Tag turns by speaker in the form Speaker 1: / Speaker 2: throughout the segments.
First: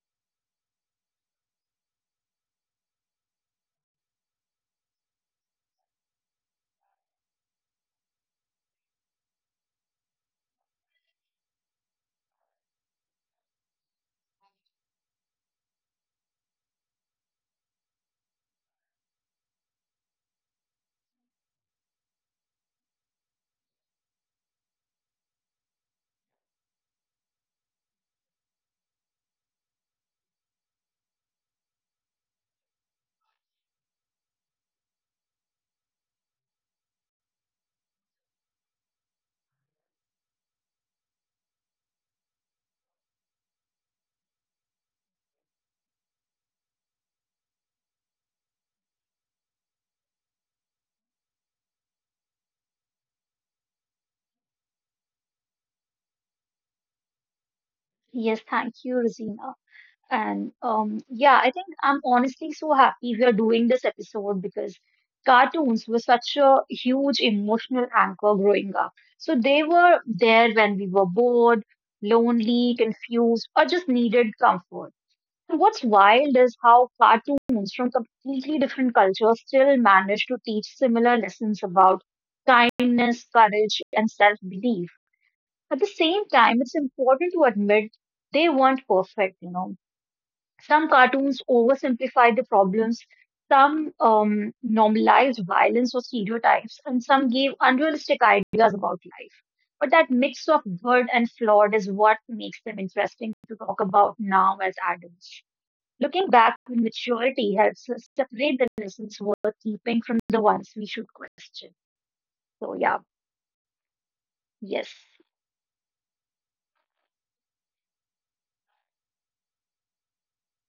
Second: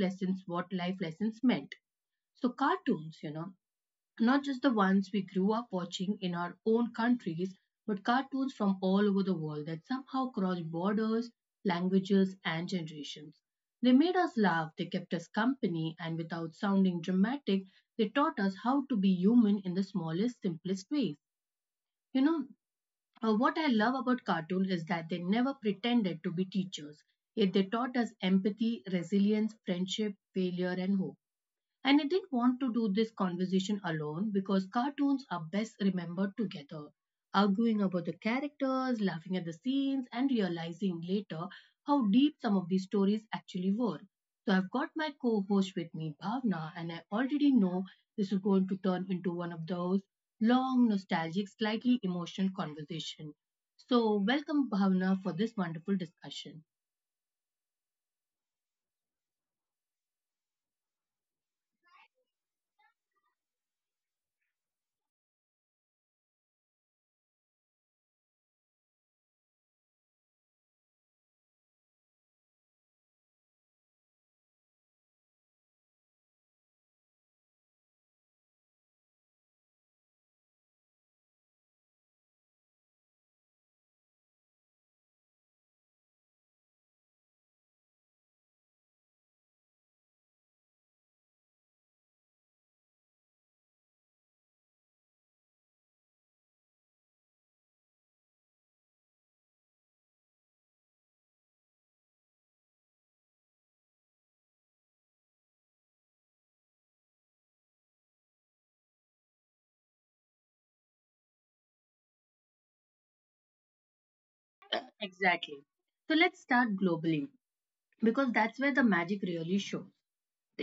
Speaker 1: lessons what life lessons meant. So cartoons, not just the ones we grew up watching in our own countries, but cartoons from all over the world that somehow crossed borders, languages, and generations. They made us laugh, they kept us company, and without sounding dramatic, they taught us how to be human in the smallest, simplest ways. You know, what I love about cartoon is that they never pretended to be teachers. Yet they taught us empathy, resilience, friendship, failure, and hope. And I didn't want to do this conversation alone because cartoons are best remembered together, arguing about the characters, laughing at the scenes, and realizing later how deep some of these stories actually were. So I've got my co host with me, Bhavna, and I already know this is going to turn into one of those long, nostalgic, slightly emotional conversation. So welcome, Bhavna, for this wonderful discussion.
Speaker 2: Yes, thank you, Rosina. And I think I'm honestly so happy we are doing this episode because cartoons were such a huge emotional anchor growing up. So they were there when we were bored, lonely, confused, or just needed comfort. And what's wild is how cartoons from completely different cultures still manage to teach similar lessons about kindness, courage, and self-belief. At the same time, it's important to admit they weren't perfect. Some cartoons oversimplified the problems, some normalized violence or stereotypes, and some gave unrealistic ideas about life. But that mix of good and flawed is what makes them interesting to talk about now as adults. Looking back with maturity helps us separate the lessons worth keeping from the ones we should question. So, yeah, yes.
Speaker 1: Exactly. So let's start globally because that's where the magic really shows.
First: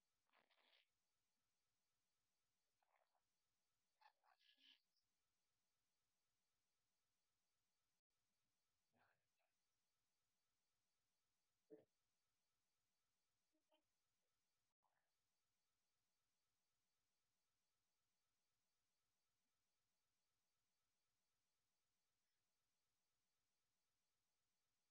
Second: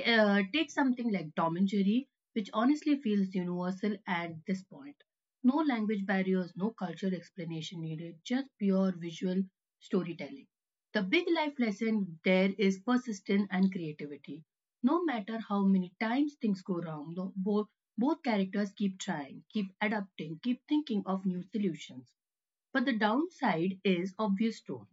Speaker 1: Take something like Tom and Jerry, which honestly feels universal at this point. No language barriers, no cultural explanation needed, just pure visual storytelling. The big life lesson there is persistence and creativity. No matter how many times things go wrong, no, both characters keep trying, keep adapting, keep thinking of new solutions. But the downside is obvious tone.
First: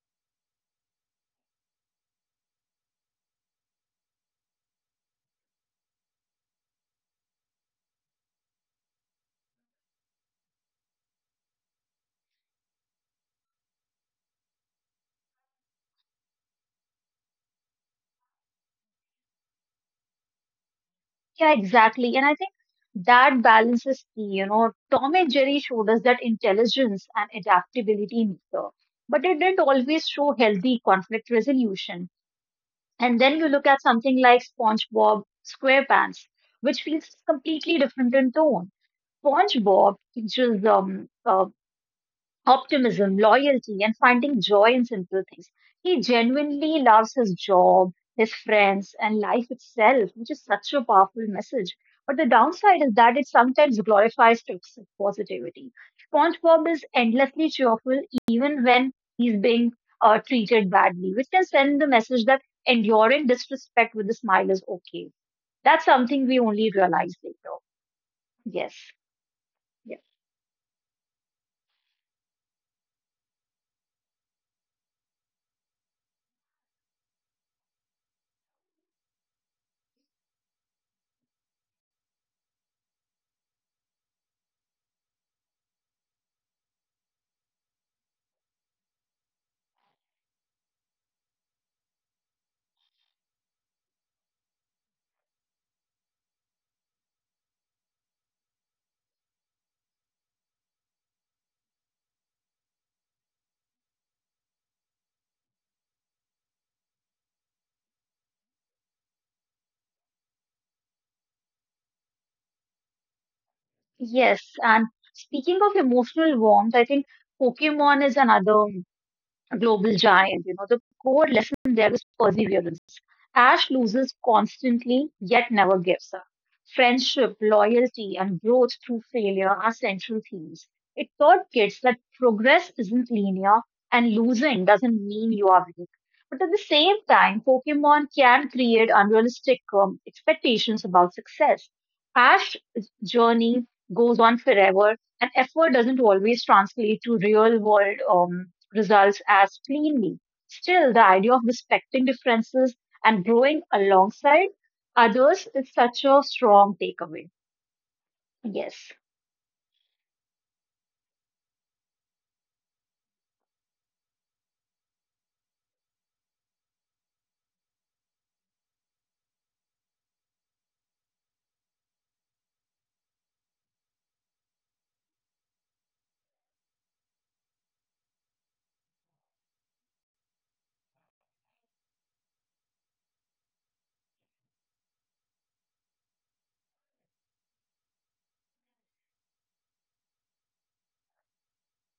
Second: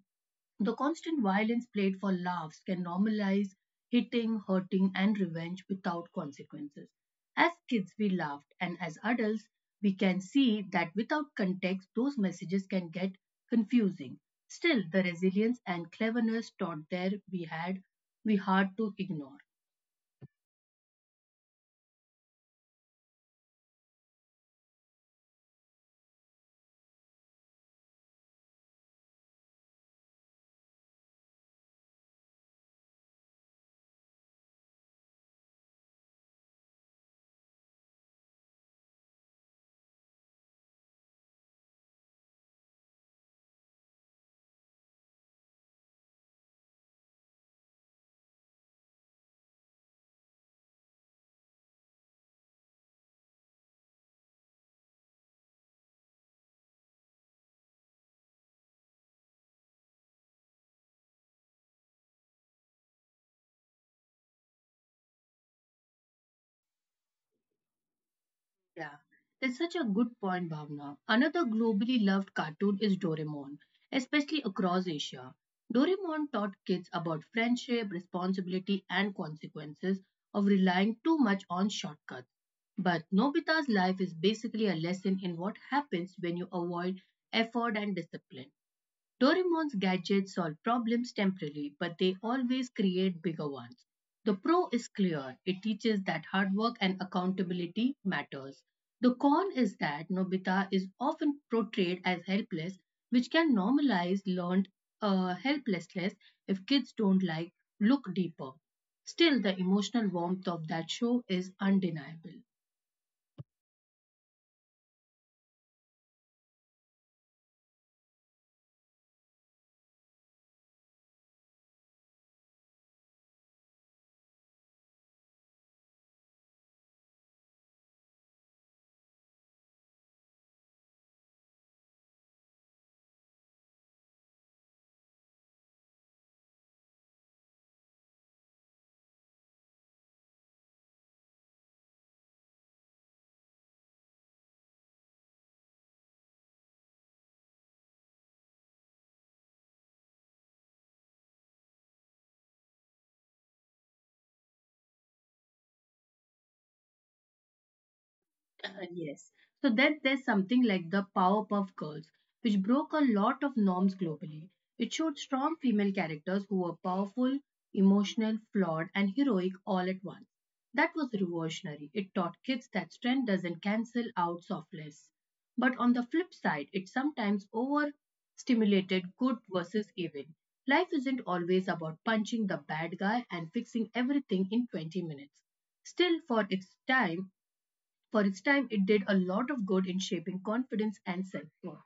Speaker 1: The constant violence played for laughs can normalize hitting, hurting, and revenge without consequences. As kids, we laughed, and as adults, we can see that without context, those messages can get confusing. Still, the resilience and cleverness taught there we had we hard to ignore.
Speaker 2: Yeah, exactly. And I think that balance is key. You know, Tom and Jerry showed us that intelligence and adaptability matter, but it didn't always show healthy conflict resolution. And then you look at something like SpongeBob SquarePants, which feels completely different in tone. SpongeBob teaches optimism, loyalty, and finding joy in simple things. He genuinely loves his job, his friends, and life itself, which is such a powerful message. But the downside is that it sometimes glorifies toxic positivity. SpongeBob is endlessly cheerful even when he's being treated badly, which can send the message that enduring disrespect with a smile is okay. That's something we only realize later. Yes.
Speaker 1: Yeah, that's such a
Speaker 2: Yes.
Speaker 1: good point, Bhavna. Another globally loved cartoon is Doraemon, especially across Asia. Doraemon taught kids about friendship, responsibility, and consequences of relying too much on shortcuts. But Nobita's life is basically a lesson in what happens when you avoid effort and discipline. Doraemon's gadgets solve problems temporarily, but they always create bigger ones. The pro is clear. It teaches that hard work and accountability matters. The con is that Nobita is often portrayed as helpless, which can normalize learned helplessness if kids don't like look deeper. Still, the emotional warmth of that show is undeniable.
Speaker 2: Yes, and speaking of emotional warmth, I think Pokemon is another global giant. You know, the core lesson there is perseverance. Ash loses constantly, yet never gives up. Friendship, loyalty, and growth through failure are central themes. It taught kids that progress isn't linear and losing doesn't mean you are weak. But at the same time, Pokemon can create unrealistic expectations about success. Ash's journey goes on forever, and effort doesn't always translate to real world results as cleanly. Still, the idea of respecting differences and growing alongside others is such a strong takeaway.
Speaker 1: Uh,
Speaker 2: Yes,
Speaker 1: yes. So then there's something like the Powerpuff Girls, which broke a lot of norms globally. It showed strong female characters who were powerful, emotional, flawed, and heroic all at once. That was revolutionary. It taught kids that strength doesn't cancel out softness. But on the flip side, it sometimes overstimulated good versus evil. Life isn't always about punching the bad guy and fixing everything in 20 minutes. Still, for its time, it did a lot of good in shaping confidence and self worth.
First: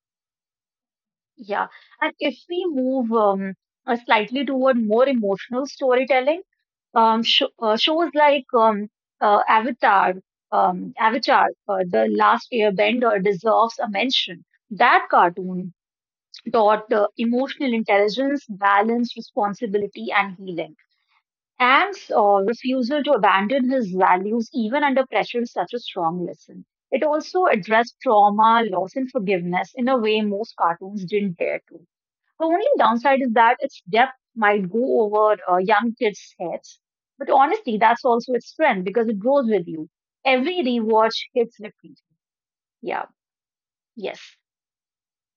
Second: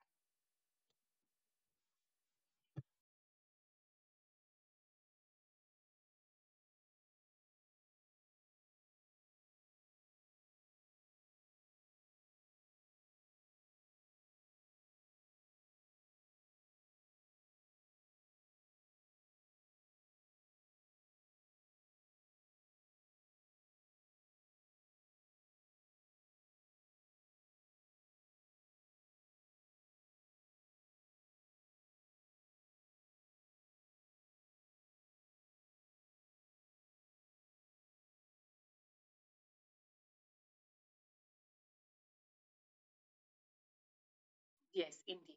Speaker 2: yeah. And if we move slightly toward more emotional storytelling, sho shows like Avatar, Avatar, The Last Airbender deserves a mention. That cartoon taught emotional intelligence, balance, responsibility, and healing. Anne's refusal to abandon his values even under pressure is such a strong lesson. It also addressed trauma, loss, and forgiveness in a way most cartoons didn't dare to. The only downside is that its depth might go over young kids' heads. But honestly, that's also its strength because it grows with you. Every rewatch hits differently. Yeah, yes.
Speaker 1: Yes, indeed.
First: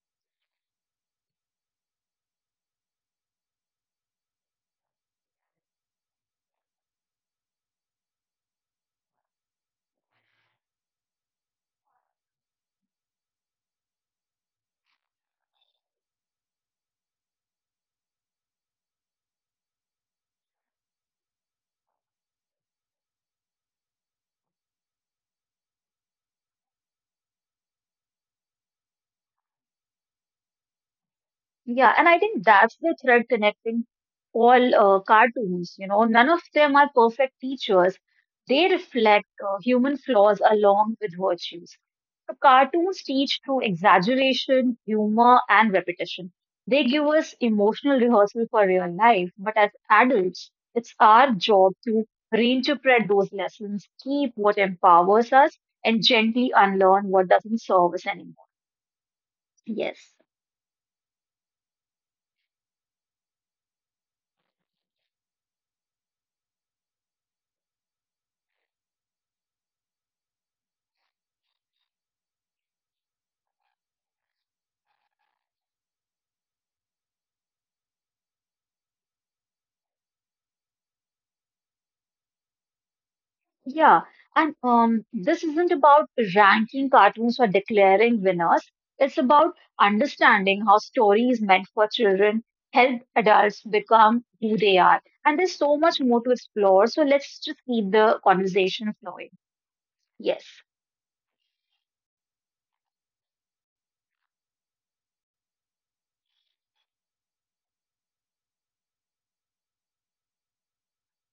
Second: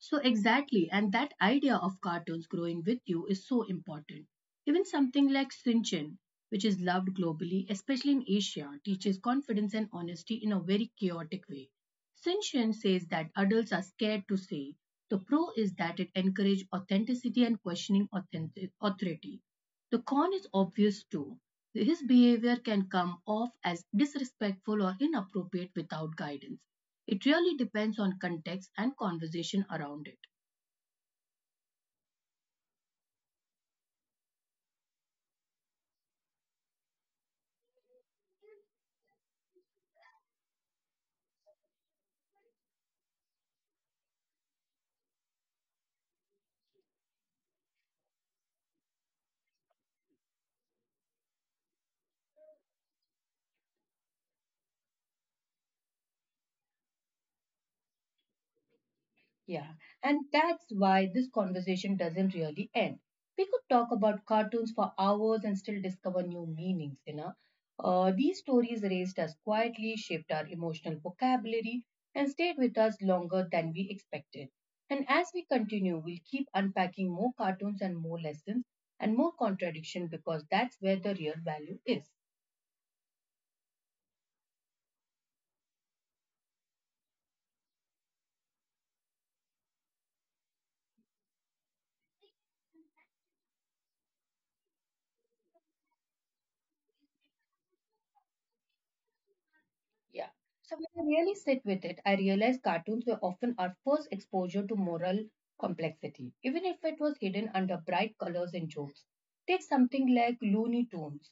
Speaker 1: So, exactly, and that idea of cartoons growing with you is so important. Even something like Sinchen, which is loved globally, especially in Asia, teaches confidence and honesty in a very chaotic way. Sinchen says that adults are scared to say. The pro is that it encourages authenticity and questioning authority. The con is obvious too. His behavior can come off as disrespectful or inappropriate without guidance. It really depends on context and conversation around it.
Speaker 2: Yeah, and I think that's the thread connecting all cartoons. You know, none of them are perfect teachers. They reflect human flaws along with virtues. So cartoons teach through exaggeration, humor, and repetition. They give us emotional rehearsal for real life, but as adults, it's our job to reinterpret those lessons, keep what empowers us, and gently unlearn what doesn't serve us anymore.
Speaker 1: Yeah,
Speaker 2: Yes.
Speaker 1: and that's why this conversation doesn't really end. We could talk about cartoons for hours and still discover new meanings, you know. These stories raised us quietly, shaped our emotional vocabulary, and stayed with us longer than we expected. And as we continue, we'll keep unpacking more cartoons and more lessons and more contradiction because that's where the real value is.
Speaker 2: Yeah, and this isn't about ranking cartoons or declaring winners. It's about understanding how stories meant for children help adults become who they are. And there's so much more to explore. So let's just keep the conversation flowing.
Speaker 1: Yeah.
Speaker 2: Yes.
Speaker 1: So when I really sit with it, I realized cartoons were often our first exposure to moral complexity, even if it was hidden under bright colors and jokes. Take something like Looney Tunes,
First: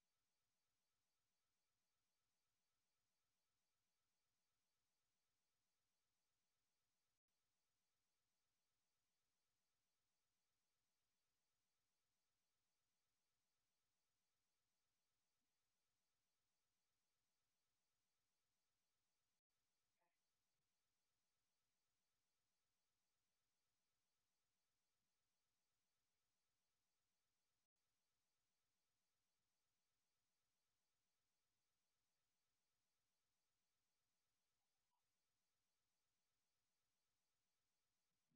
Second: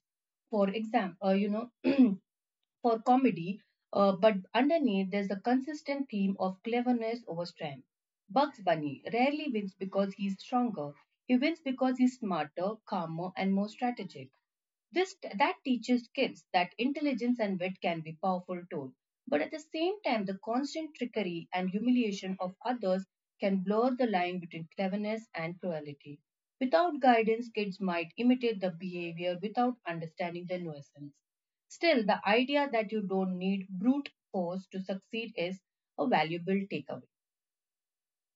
Speaker 1: for example, for comedy, but underneath there's a consistent theme of cleverness over strength. Bugs Bunny rarely wins because he's stronger. He wins because he's smarter, calmer, and more strategic. This that teaches kids that intelligence and wit can be powerful tools, but at the same time, the constant trickery and humiliation of others can blur the line between cleverness and cruelty. Without guidance, kids might imitate the behavior without understanding the nuisance. Still, the idea that you don't need brute force to succeed is a valuable takeaway.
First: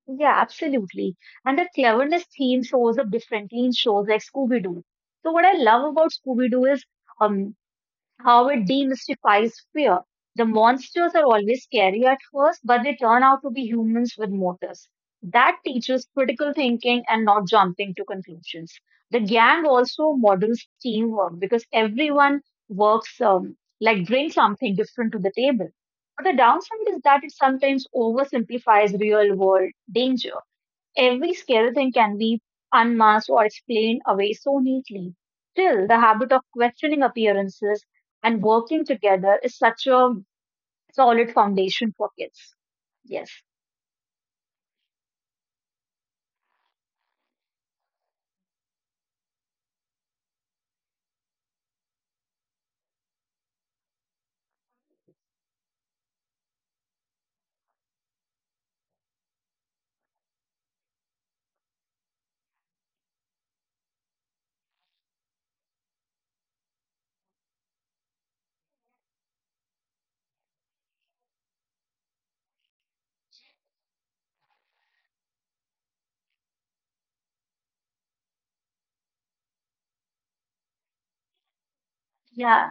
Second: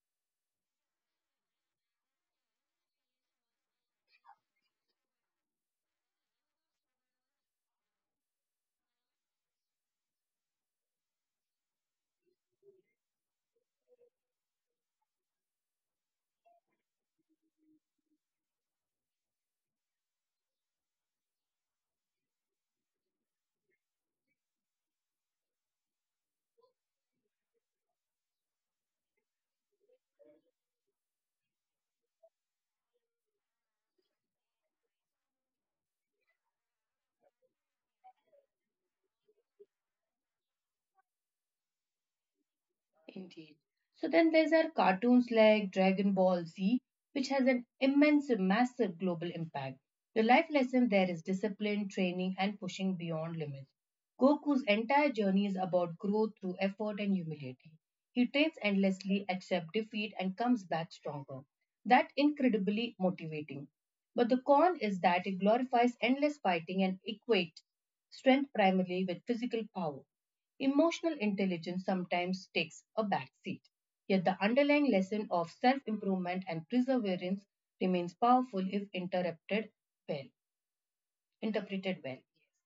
Speaker 2: Yeah, absolutely. And the cleverness theme shows up differently in shows like Scooby Doo. So what I love about Scooby Doo is um. how it demystifies fear. The monsters are always scary at first, but they turn out to be humans with motives. That teaches critical thinking and not jumping to conclusions. The gang also models teamwork because everyone works like brings something different to the table. But the downside is that it sometimes oversimplifies real world danger. Every scary thing can be unmasked or explained away so neatly. Still, the habit of questioning appearances and working together is such a solid foundation for kids. Yes.
Speaker 1: Indeed. So then there's our cartoons like Dragon Ball Z, which has an immense, massive global impact. The life lesson there is discipline, training, and pushing beyond limits. Goku's entire journey is about growth through effort and humility. He trains endlessly, accepts defeat, and comes back stronger. That incredibly motivating. But the con is that it glorifies endless fighting and equates strength primarily with physical power emotional intelligence sometimes takes a backseat. Yet the underlying lesson of self-improvement and perseverance remains powerful if interrupted well, interpreted well.
Speaker 2: Yeah.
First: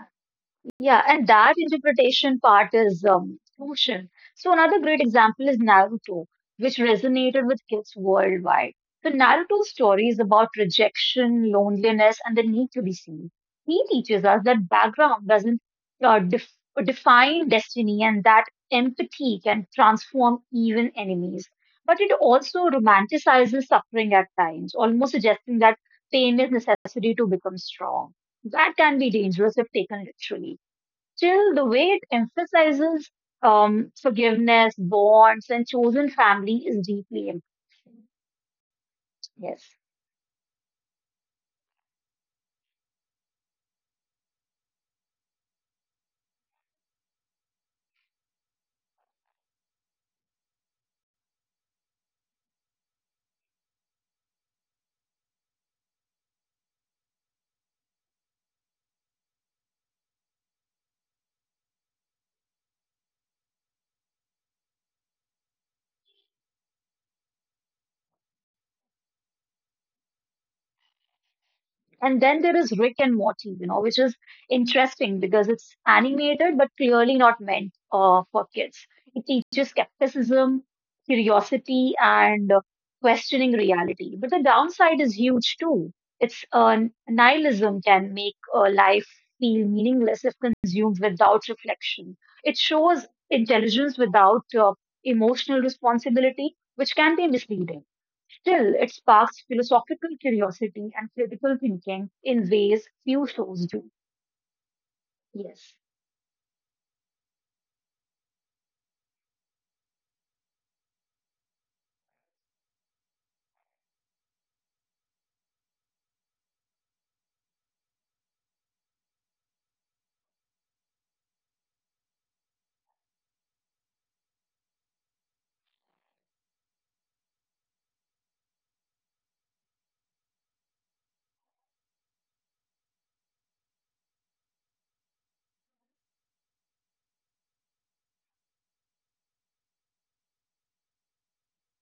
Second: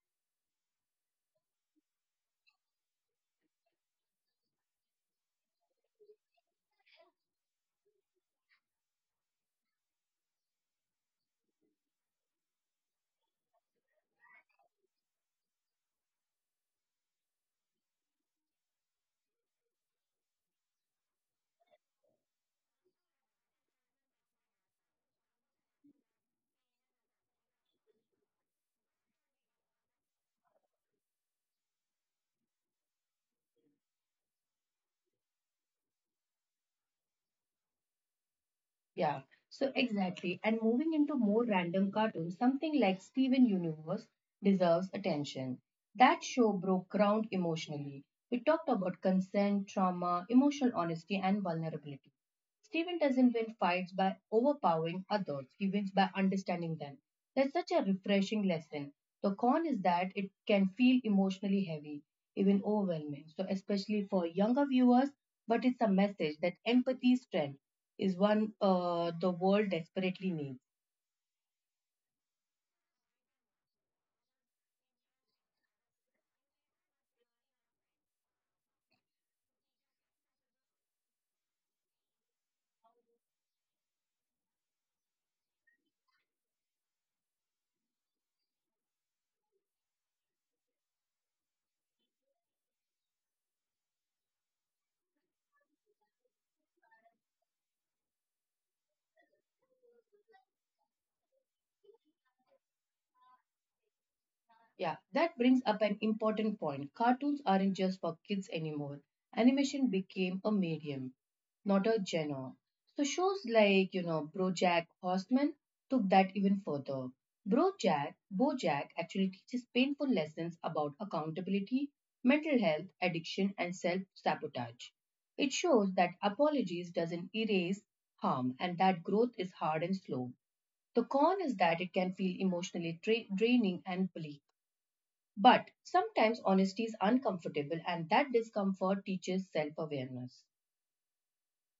Speaker 2: Yeah, and that interpretation part is crucial. So another great example is Naruto, which resonated with kids worldwide. The Naruto story is about rejection, loneliness, and the need to be seen. He teaches us that background doesn't uh, def- define destiny and that empathy can transform even enemies. But it also romanticizes suffering at times, almost suggesting that pain is necessary to become strong. That can be dangerous if taken literally. Still, the way it emphasizes forgiveness, bonds, and chosen family is deeply important.
Speaker 1: Yeah. So
Speaker 2: Yes.
Speaker 1: exactly. And moving into more random cartoons, something like Steven Universe deserves attention. That show broke ground emotionally. We talked about consent, trauma, emotional honesty, and vulnerability. Stephen doesn't win fights by overpowering others, he wins by understanding them. That's such a refreshing lesson. The con is that it can feel emotionally heavy, even overwhelming, so especially for younger viewers, but it's a message that empathy strength is one the world desperately needs.
Speaker 2: And then there is Rick and Morty, you know, which is interesting because it's animated but clearly not meant for kids. It teaches skepticism, curiosity, and questioning reality. But the downside is huge too. It's nihilism can make life feel meaningless if consumed without reflection. It shows intelligence without emotional responsibility, which can be misleading. Still, it sparks philosophical curiosity and critical thinking in ways few shows do.
Speaker 1: Yeah, that brings
Speaker 2: Yes.
Speaker 1: up an important point. Cartoons aren't just for kids anymore. Animation became a medium, not a genre. So shows like, you know, BoJack Horseman took that even further. BoJack actually teaches painful lessons about accountability, mental health, addiction, and self-sabotage. It shows that apologies doesn't erase harm and that growth is hard and slow. The con is that it can feel emotionally draining and bleak. But sometimes honesty is uncomfortable, and that discomfort teaches self awareness.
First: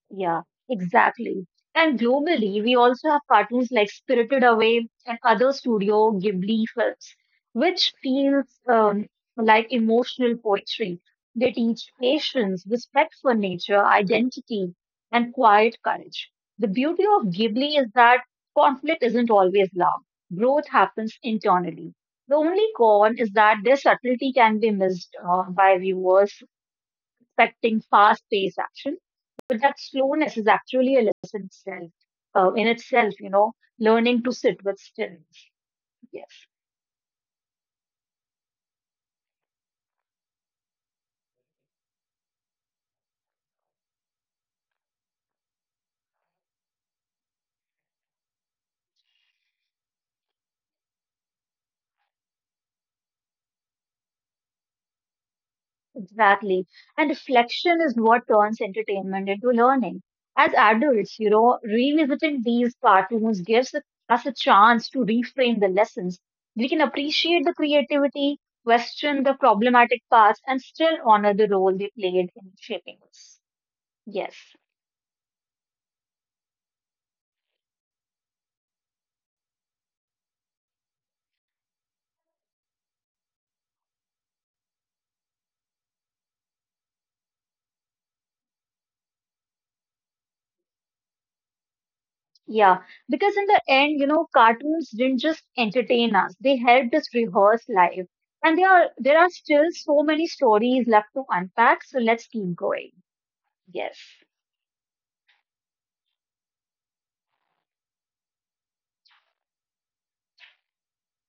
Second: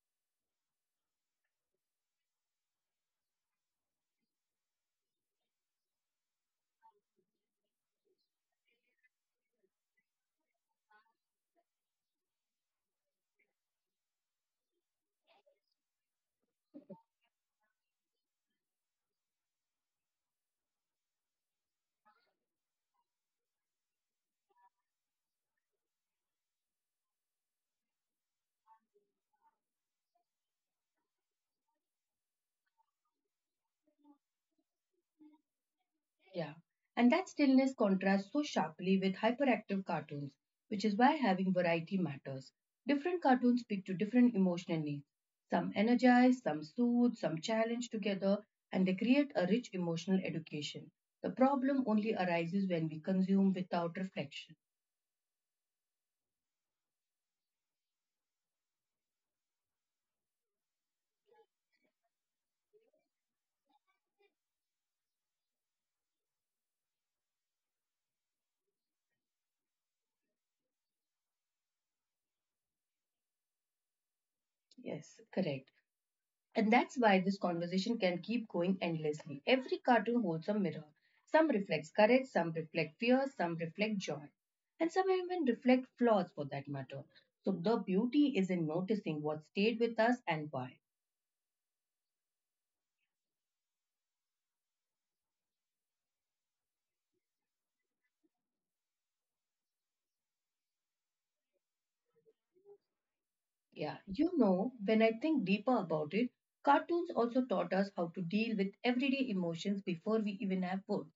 Speaker 2: Yeah, exactly. And globally, we also have cartoons like Spirited Away and other Studio Ghibli films, which feels like emotional poetry. They teach patience, respect for nature, identity, and quiet courage. The beauty of Ghibli is that conflict isn't always loud. Growth happens internally. The only con is that their subtlety can be missed by viewers expecting fast-paced action but that slowness is actually a lesson itself, in itself, you know, learning to sit with stillness. Yes,
Speaker 1: Yeah. And that stillness contrasts so sharply with hyperactive cartoons, which is why having variety matters. Different cartoons speak to different emotional needs. Some energize, some soothe, some challenge together, and they create a rich emotional education. The problem only arises when we consume without reflection.
Speaker 2: exactly. And reflection is what turns entertainment into learning. As adults, you know, revisiting these cartoons gives us a chance to reframe the lessons. We can appreciate the creativity, question the problematic parts, and still honor the role they played in shaping us. Yes.
Speaker 1: Yes, correct. And that's why this conversation can keep going endlessly. Every cartoon holds a mirror. Some reflects courage, some reflect fear, some reflect joy, and some even reflect flaws for that matter. So the beauty is in noticing what stayed with us and why.
Speaker 2: Yeah, because in the end, you know, cartoons didn't just entertain us, they helped us rehearse life. And there are still so many stories left to unpack, so let's keep going. Yes.
Speaker 1: Yeah, you know, when I think deeper about it, cartoons also taught us how to deal with everyday emotions before we even have words.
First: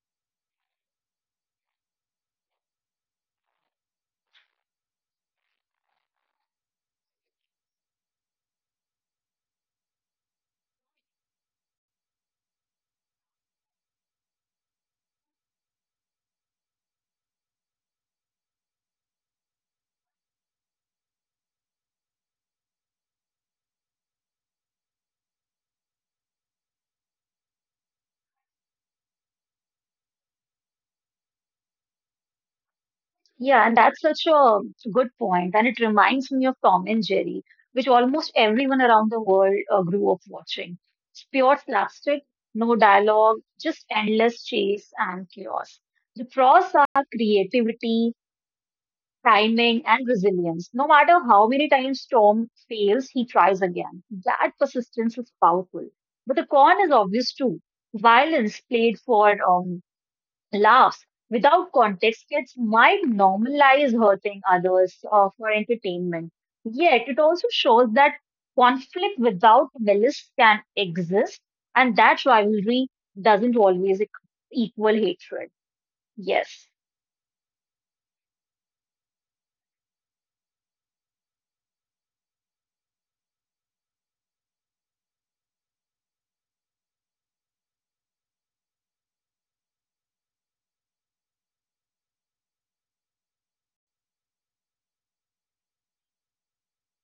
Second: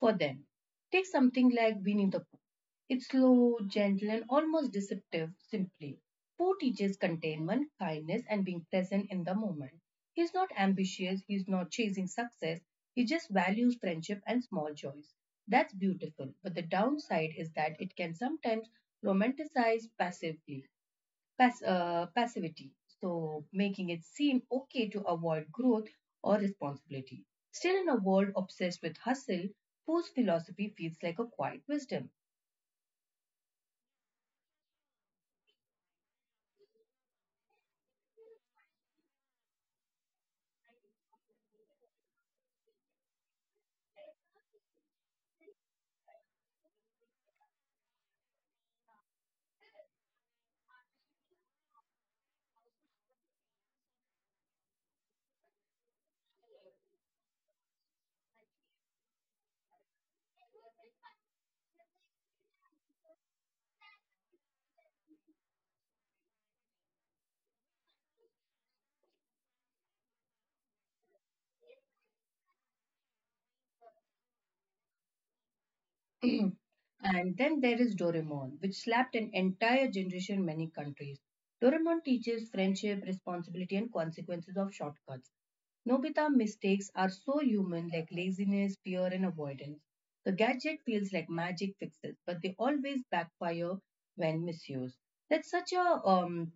Speaker 1: For them. Take something like Winnie the Pooh. It's slow, gentle, and almost deceptive, simply. Pooh teaches containment, kindness, and being present in the moment. He's not ambitious, he's not chasing success, he just values friendship and small joys. That's beautiful, but the downside is that it can sometimes romanticize passively passivity, so making it seem okay to avoid growth or responsibility. Still, in a world obsessed with hustle, Poe's philosophy feels like a quiet wisdom.
Speaker 2: Yeah, and that's such a good point, and it reminds me of Tom and Jerry, which almost everyone around the world grew up watching. It's pure slapstick, no dialogue, just endless chase and chaos. The pros are creativity, timing, and resilience. No matter how many times Tom fails, he tries again. That persistence is powerful. But the con is obvious too. Violence played for laughs. Without context, kids might normalize hurting others for entertainment. Yet, it also shows that conflict without malice can exist, and that rivalry doesn't always equal hatred. Yes.
Speaker 1: and then there is Doraemon, which slapped an entire generation in many countries. Doraemon teaches friendship, responsibility, and consequences of shortcuts. Nobita mistakes are so human like laziness, fear, and avoidance. The gadget feels like magic fixes, but they always backfire when misused. That's such a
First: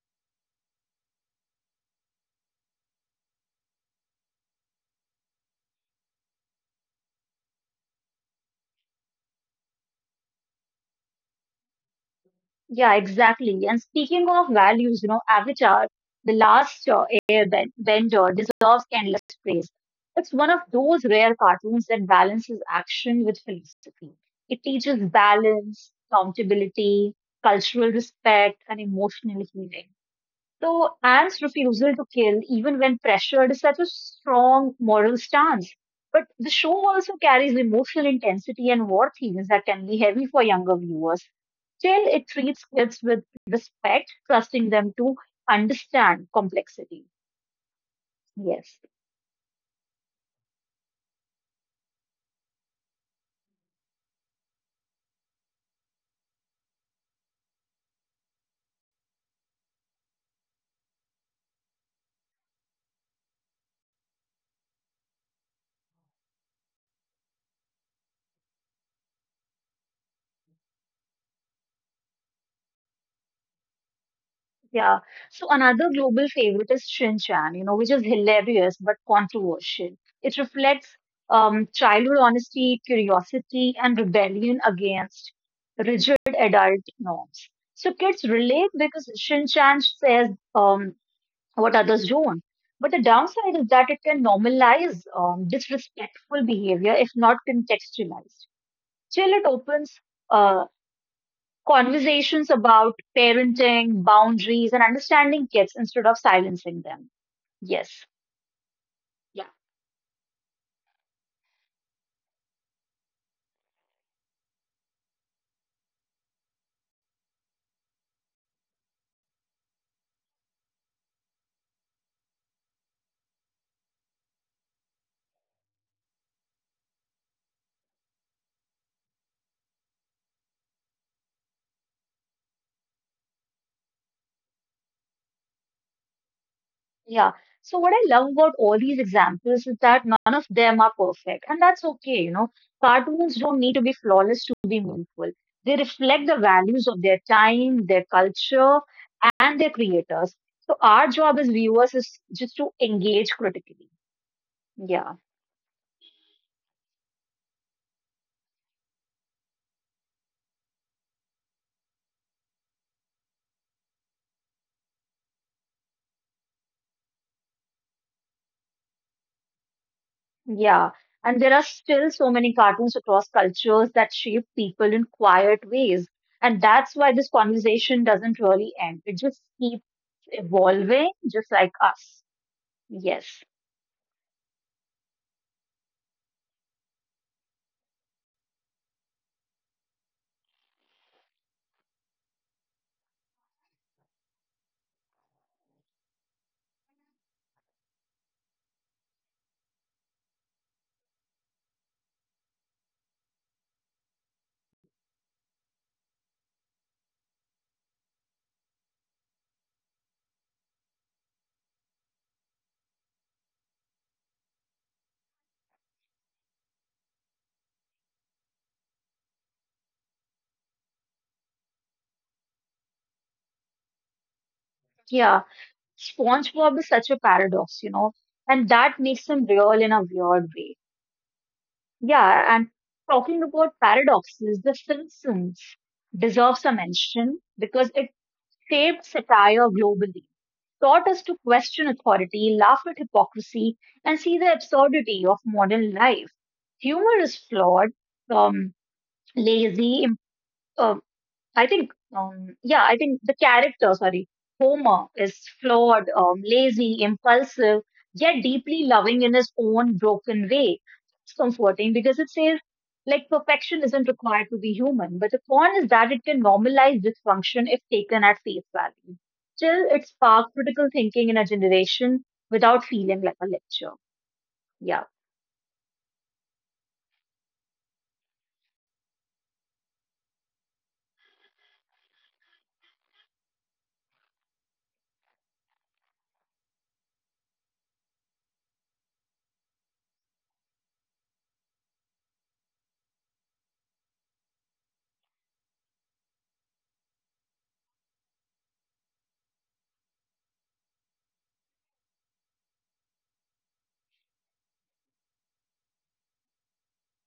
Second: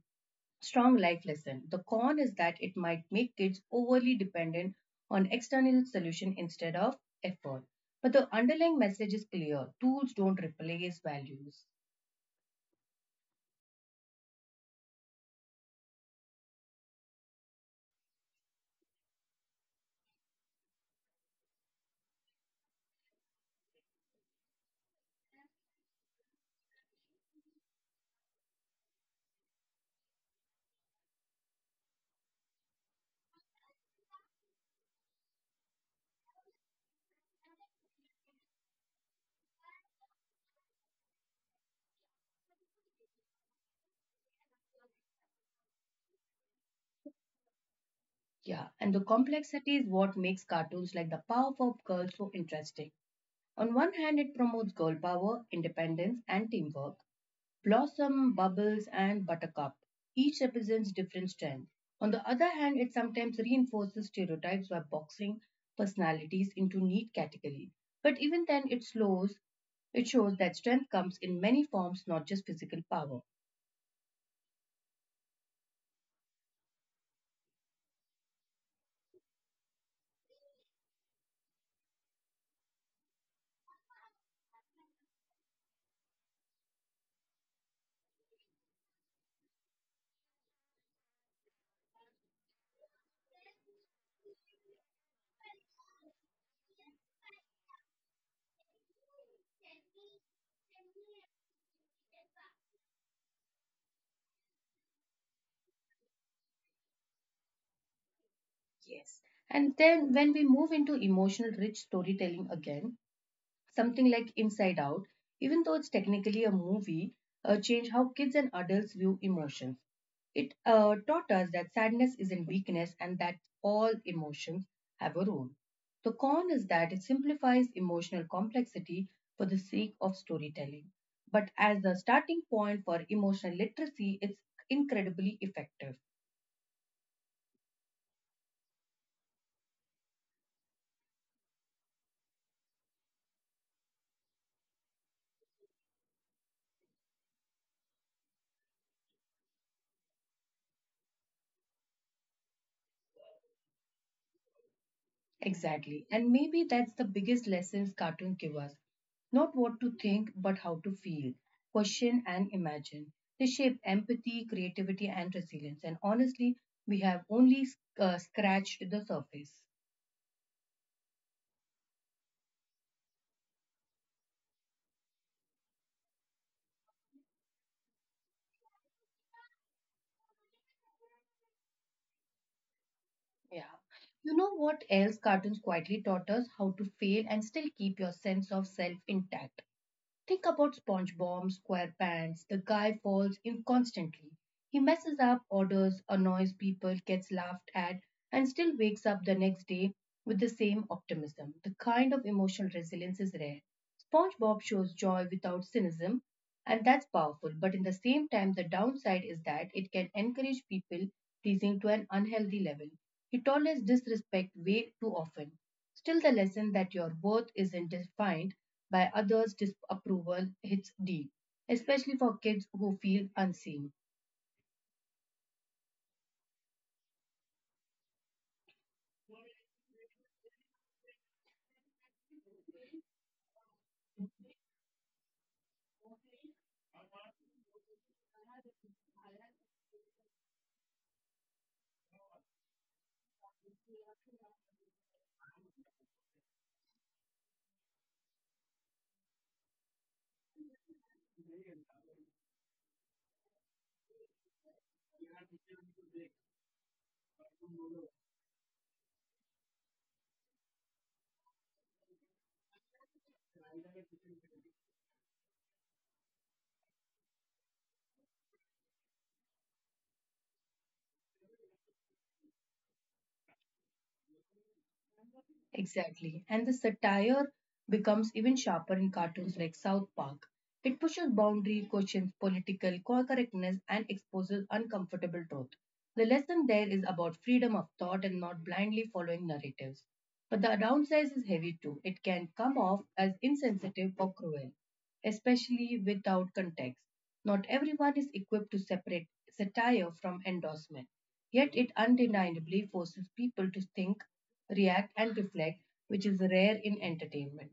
Speaker 1: strong life lesson. The con is that it might make kids overly dependent on external solution instead of effort. But the underlying message is clear. Tools don't replace values.
Speaker 2: Yeah, exactly. And speaking of values, you know, Avatar, the last airbender, deserves endless praise. It's one of those rare cartoons that balances action with philosophy. It teaches balance, accountability, cultural respect, and emotional healing. So Anne's refusal to kill, even when pressured, is such a strong moral stance. But the show also carries emotional intensity and war themes that can be heavy for younger viewers. Still, it treats kids with respect, trusting them to understand complexity.
Speaker 1: Yeah, and the
Speaker 2: Yes.
Speaker 1: complexity is what makes cartoons like The Powerpuff Girls so interesting. On one hand, it promotes girl power, independence, and teamwork. Blossom, Bubbles, and Buttercup each represents different strengths. On the other hand, it sometimes reinforces stereotypes by boxing personalities into neat categories. But even then, it slows. It shows that strength comes in many forms, not just physical power.
Speaker 2: Yeah. So another global favorite is Shin Chan, you know, which is hilarious but controversial. It reflects childhood honesty, curiosity, and rebellion against rigid adult norms. So kids relate because Shin Chan says um, what others don't. But the downside is that it can normalize disrespectful behavior if not contextualized. Till it opens uh. conversations about parenting, boundaries, and understanding kids instead of silencing them. Yes.
Speaker 1: Yes. And
Speaker 2: Yeah.
Speaker 1: then, when we move into emotional rich storytelling again, something like Inside Out, even though it's technically a movie, changed how kids and adults view emotions. It taught us that sadness isn't weakness and that all emotions have a role. The con is that it simplifies emotional complexity for the sake of storytelling. But as the starting point for emotional literacy, it's incredibly effective.
Speaker 2: Yeah. So what I love about all these examples is that none of them are perfect, and that's okay, you know. Cartoons don't need to be flawless to be meaningful. They reflect the values of their time, their culture, and their creators. So our job as viewers is just to engage critically. Yeah.
Speaker 1: Exactly. And maybe that's the biggest lessons cartoons give us. Not what to think, but how to feel, question and imagine. They shape empathy, creativity and resilience. And honestly, we have only scratched the surface.
Speaker 2: Yeah, and there are still so many cartoons across cultures that shape people in quiet ways. And that's why this conversation doesn't really end. It just keeps evolving, just like us. Yes.
Speaker 1: Yeah. You know what else cartoons quietly taught us? How to fail and still keep your sense of self intact. Think about SpongeBob SquarePants. The guy falls in constantly. He messes up, orders, annoys people, gets laughed at, and still wakes up the next day with the same optimism. The kind of emotional resilience is rare. SpongeBob shows joy without cynicism, and that's powerful. But in the same time, the downside is that it can encourage people pleasing to an unhealthy level. He tolerates disrespect way too often. Still, the lesson that your worth isn't defined by others' disapproval hits deep, especially for kids who feel unseen.
Speaker 2: Yeah. SpongeBob is such a paradox, you know, and that makes him real in a weird way. Yeah, and talking about paradoxes, The Simpsons deserves a mention because it shaped satire globally, taught us to question authority, laugh at hypocrisy, and see the absurdity of modern life. Humor is flawed, um, lazy, I think, yeah, I think the character, sorry, Homer is flawed, lazy, impulsive, yet deeply loving in his own broken way. It's comforting because it says, like, perfection isn't required to be human, but the con is that it can normalize dysfunction if taken at face value. Still, it sparked critical thinking in a generation without feeling like a lecture. Yeah.
Speaker 1: Exactly. And the satire becomes even sharper in cartoons like South Park. It pushes boundary, questions political correctness, and exposes uncomfortable truth. The lesson there is about freedom of thought and not blindly following narratives. But the downside is heavy too. It can come off as insensitive or cruel, especially without context. Not everyone is equipped to separate satire from endorsement. Yet it undeniably forces people to think react, and reflect, which is rare in entertainment.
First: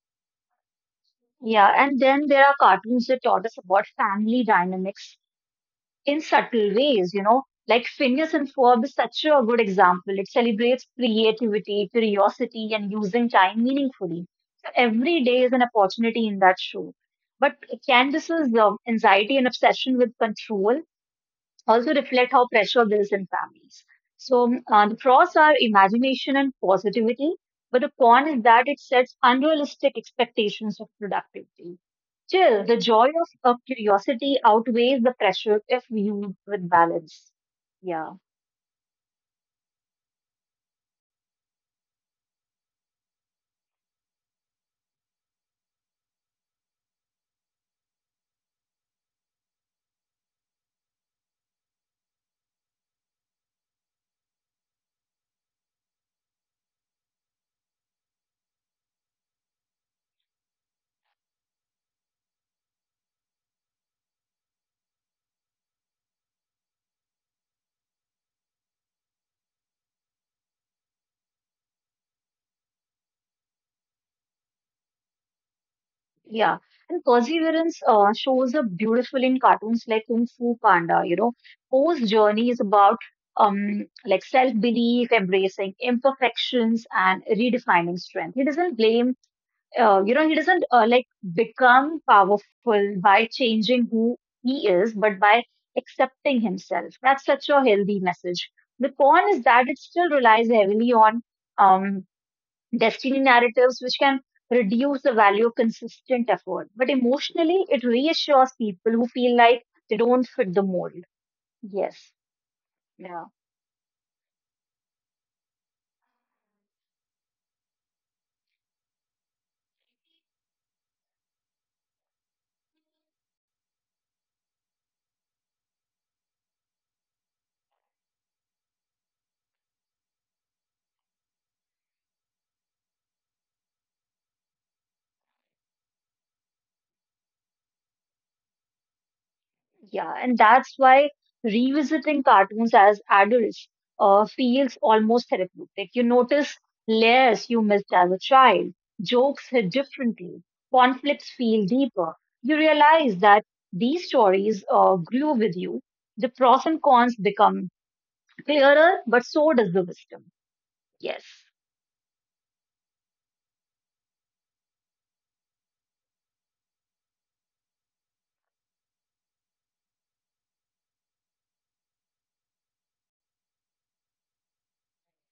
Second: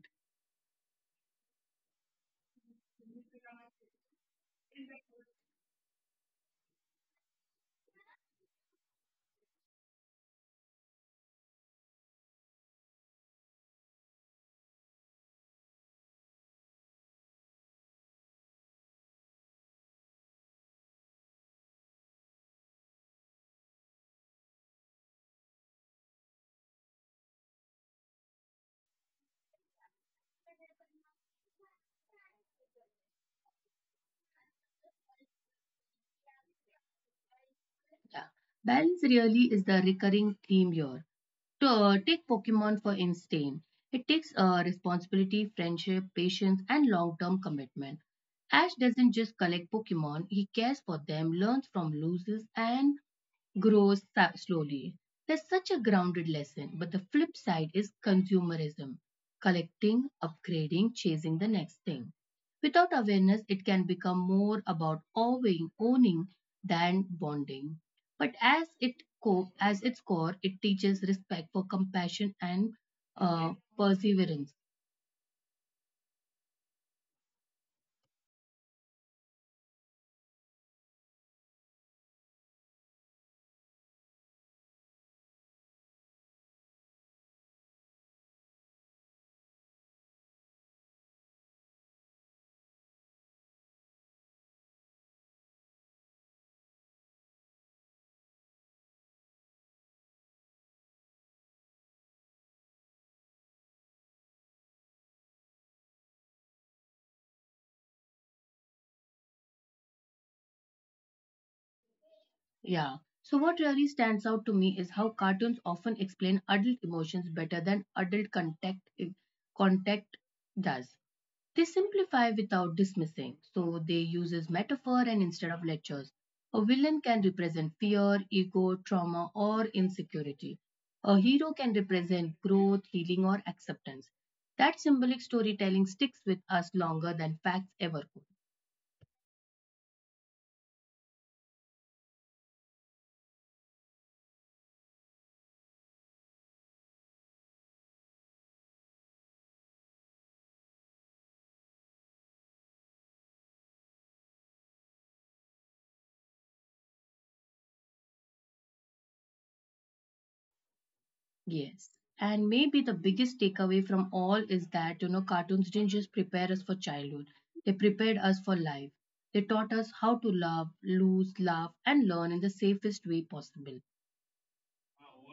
Speaker 2: Yeah. And then there are cartoons that taught us about family dynamics in subtle ways, you know, like Phineas and Ferb is such a good example. It celebrates creativity, curiosity, and using time meaningfully. So every day is an opportunity in that show. But Candace's anxiety and obsession with control also reflect how pressure builds in families. So the flaws are imagination and positivity, but the con is that it sets unrealistic expectations of productivity. Still, the joy of curiosity outweighs the pressure if viewed with balance. Yeah,
Speaker 1: Yeah. Balance really is the recurring theme here. To take Pokemon for instance, it takes responsibility, friendship, patience, and long term commitment. Ash doesn't just collect Pokemon, he cares for them, learns from losses, and grows slowly. That's such a grounded lesson, but the flip side is consumerism collecting, upgrading, chasing the next thing. Without awareness, it can become more about owning than bonding. But as its core, it teaches respect for compassion and perseverance.
Speaker 2: yeah. And perseverance shows up beautiful in cartoons like Kung Fu Panda. You know, Poe's journey is about like self belief, embracing imperfections, and redefining strength. He doesn't blame he doesn't become powerful by changing who he is, but by accepting himself. That's such a healthy message. The con is that it still relies heavily on um, destiny narratives, which can reduce the value of consistent effort. But emotionally, it reassures people who feel like they don't fit the mold. Yes.
Speaker 1: Yeah.
Speaker 2: Yeah.
Speaker 1: So, what really stands out to me is how cartoons often explain adult emotions better than adult contact does. They simplify without dismissing, so they uses metaphor and instead of lectures. A villain can represent fear, ego, trauma, or insecurity. A hero can represent growth, healing, or acceptance. That symbolic storytelling sticks with us longer than facts ever could.
Speaker 2: Yeah, and that's why revisiting cartoons as adults feels almost therapeutic. You notice layers you missed as a child, jokes hit differently, conflicts feel deeper. You realize that these stories grew with you. The pros and cons become clearer, but so does the wisdom. Yes.
Speaker 1: Yes. And maybe the biggest takeaway from all is that, you know, cartoons didn't just prepare us for childhood, they prepared us for life. They taught us how to love, lose, laugh, and learn in the safest way possible.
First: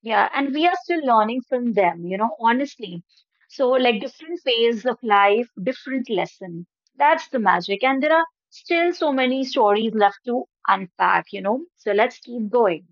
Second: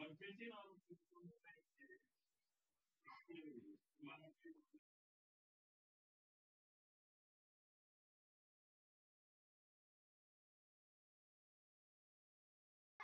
Speaker 2: Yeah, and we are still learning from them, you know, honestly. So, like different phase of life, different lesson. That's the magic. And there are still so many stories left to unpack, you know. So let's keep going.